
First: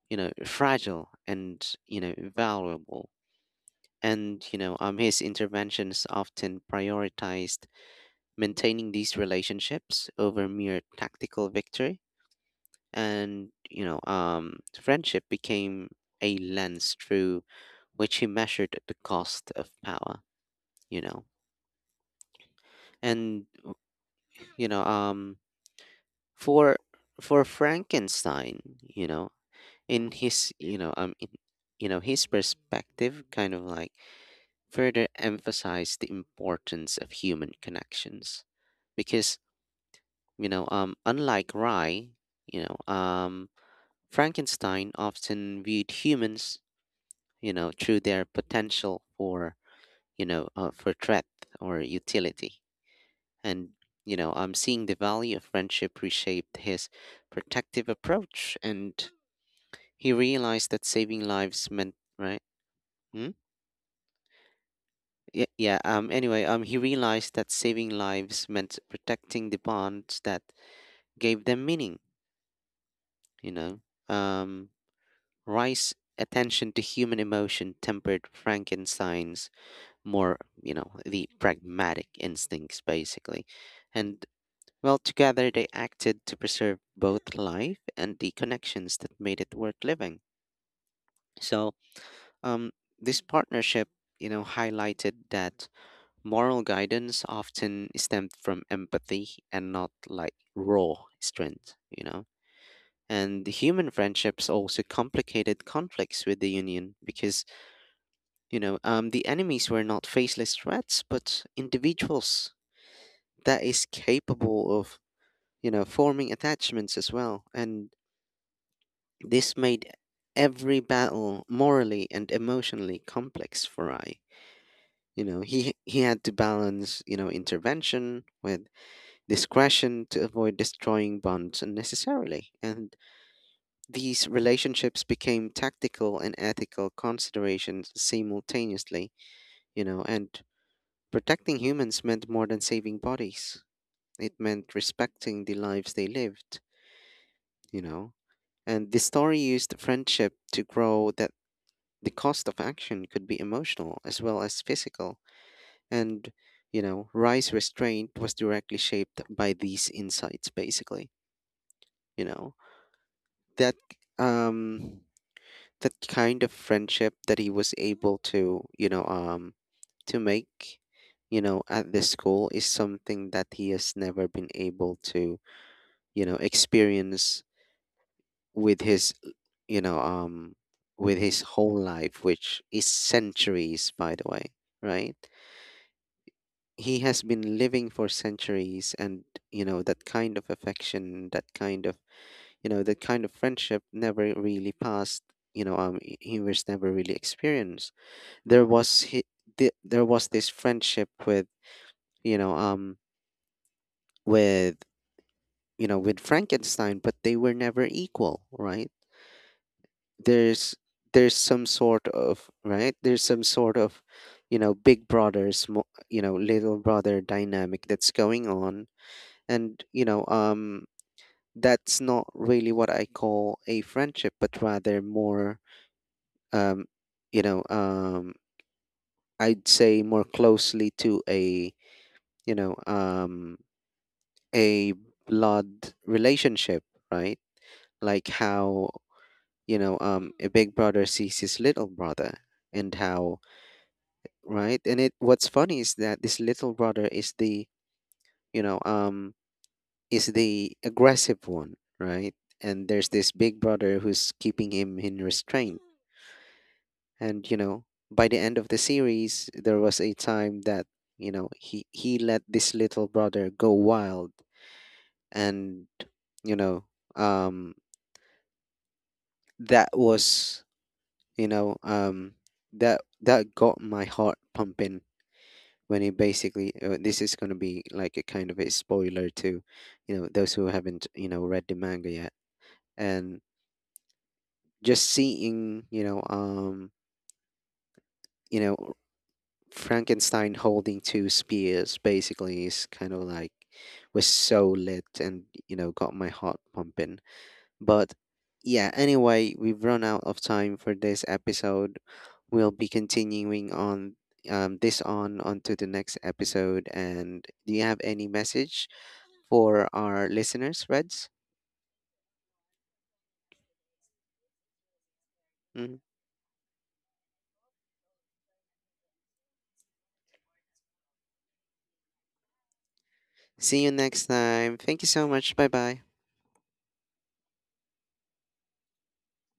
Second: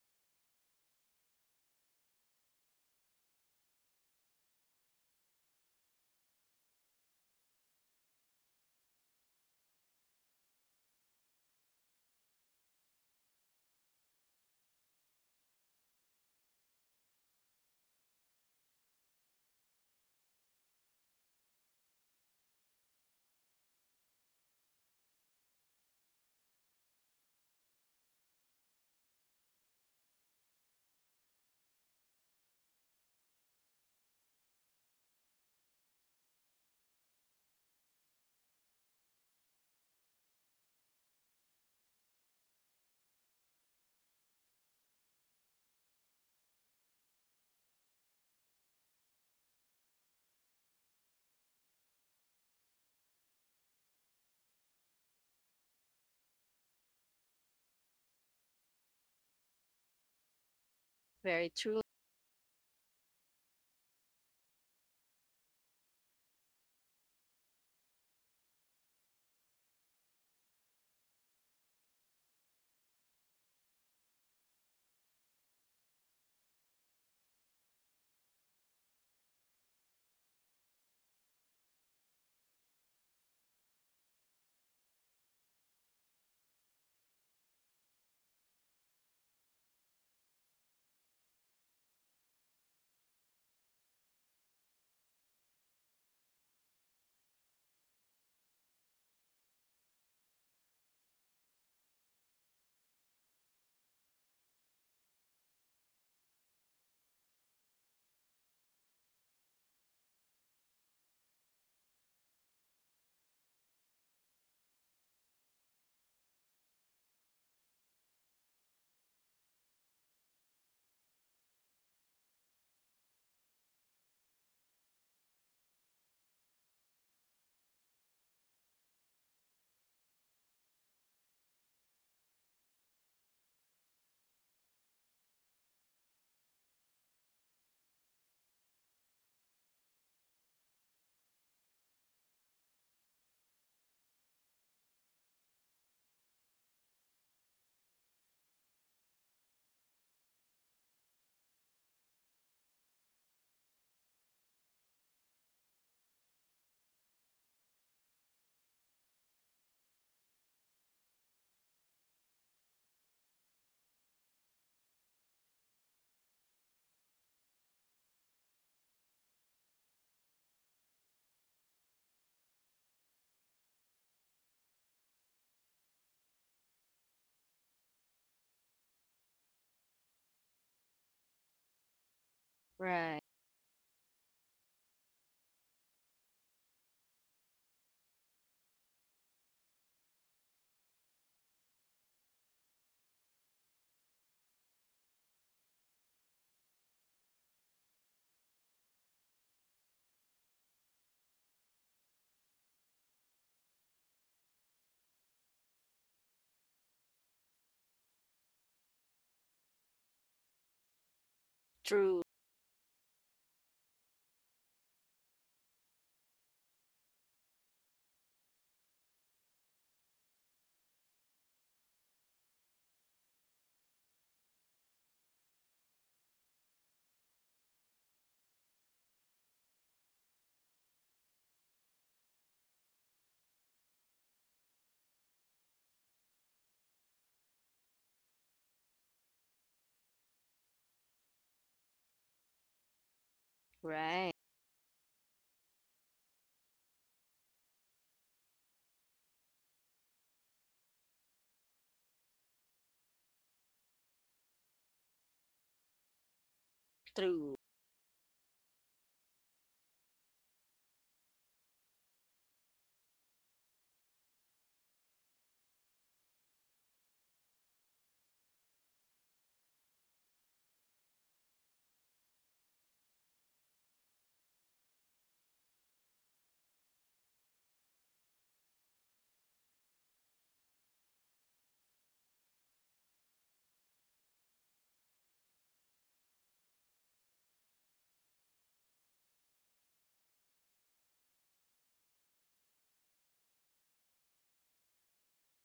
Speaker 1: fragile and, valuable. And, his interventions often prioritized maintaining these relationships over mere tactical victory. And, friendship became a lens through which he measured the cost of power, you know. And, you know, um, for, for Frankenstein, you know, in his, you know, in, you know, his perspective kind of like further emphasize the importance of human connections, because unlike Rye, you know um Frankenstein often viewed humans through their potential for for threat or utility. And seeing the value of friendship reshaped his protective approach, and he realized that saving
Speaker 2: very
Speaker 1: lives
Speaker 2: true.
Speaker 1: meant, right. Hmm? Yeah, yeah. Anyway, he realized that saving lives meant protecting the bonds that gave them meaning. You know, um, Rice's attention to human emotion tempered Frankenstein's more, the pragmatic instincts, basically, and well, together they acted to preserve both life and the connections that made it worth living. So, um, this partnership, highlighted that moral guidance often stemmed from empathy and not like raw strength, you know? And the human friendships also complicated conflicts with the Union, because, the enemies were not faceless threats, but individuals that is capable of, forming attachments as well. And this made every battle morally and emotionally complex for Rai. You know, he had to balance, intervention with discretion to avoid destroying bonds unnecessarily. And these relationships became tactical and ethical considerations simultaneously, and protecting humans meant more than saving bodies. It meant respecting the lives they lived, you know. And the story used friendship to grow that the cost of action could be emotional as well as physical. And, Rice restraint was directly shaped by these insights, basically, you know. that um that kind of friendship that he was able to to make at this school is something that he has never been able to experience with his you know um with his whole life, which is
Speaker 2: Right.
Speaker 1: centuries by the way, right? He has been living for centuries, and that kind of affection, that kind of, that kind of friendship never really passed. He was never really experienced. there was he, there was this friendship with you know um with with Frankenstein, but they were never equal, right? there's
Speaker 2: True,
Speaker 1: there's some sort of, big brother, small you know little brother dynamic that's going on. And that's not really what I call a friendship, but rather more um, you know, um, I'd say more closely to a, you know, um, a blood relationship, right? Like how, a big brother sees his little brother, and how,
Speaker 2: right.
Speaker 1: right? And what's funny is that this little brother is the, you know, um, is the aggressive one, right? And there's this big brother who's keeping him in restraint. And
Speaker 2: True.
Speaker 1: by the end of the series, there was a time that he let this little brother go wild. And you know um that was, you know um that that got my heart pumping, when he basically, this is going to be like a kind of a spoiler to those who haven't read the manga yet. And just seeing you know Frankenstein holding two spears basically is kind of like was so lit, and got my heart pumping. But yeah, anyway, we've run out of time for this episode. We'll be continuing on, this on onto the next episode. And do you have any message for our listeners, Reds? Mhm. See you next time. Thank you so much. Bye bye.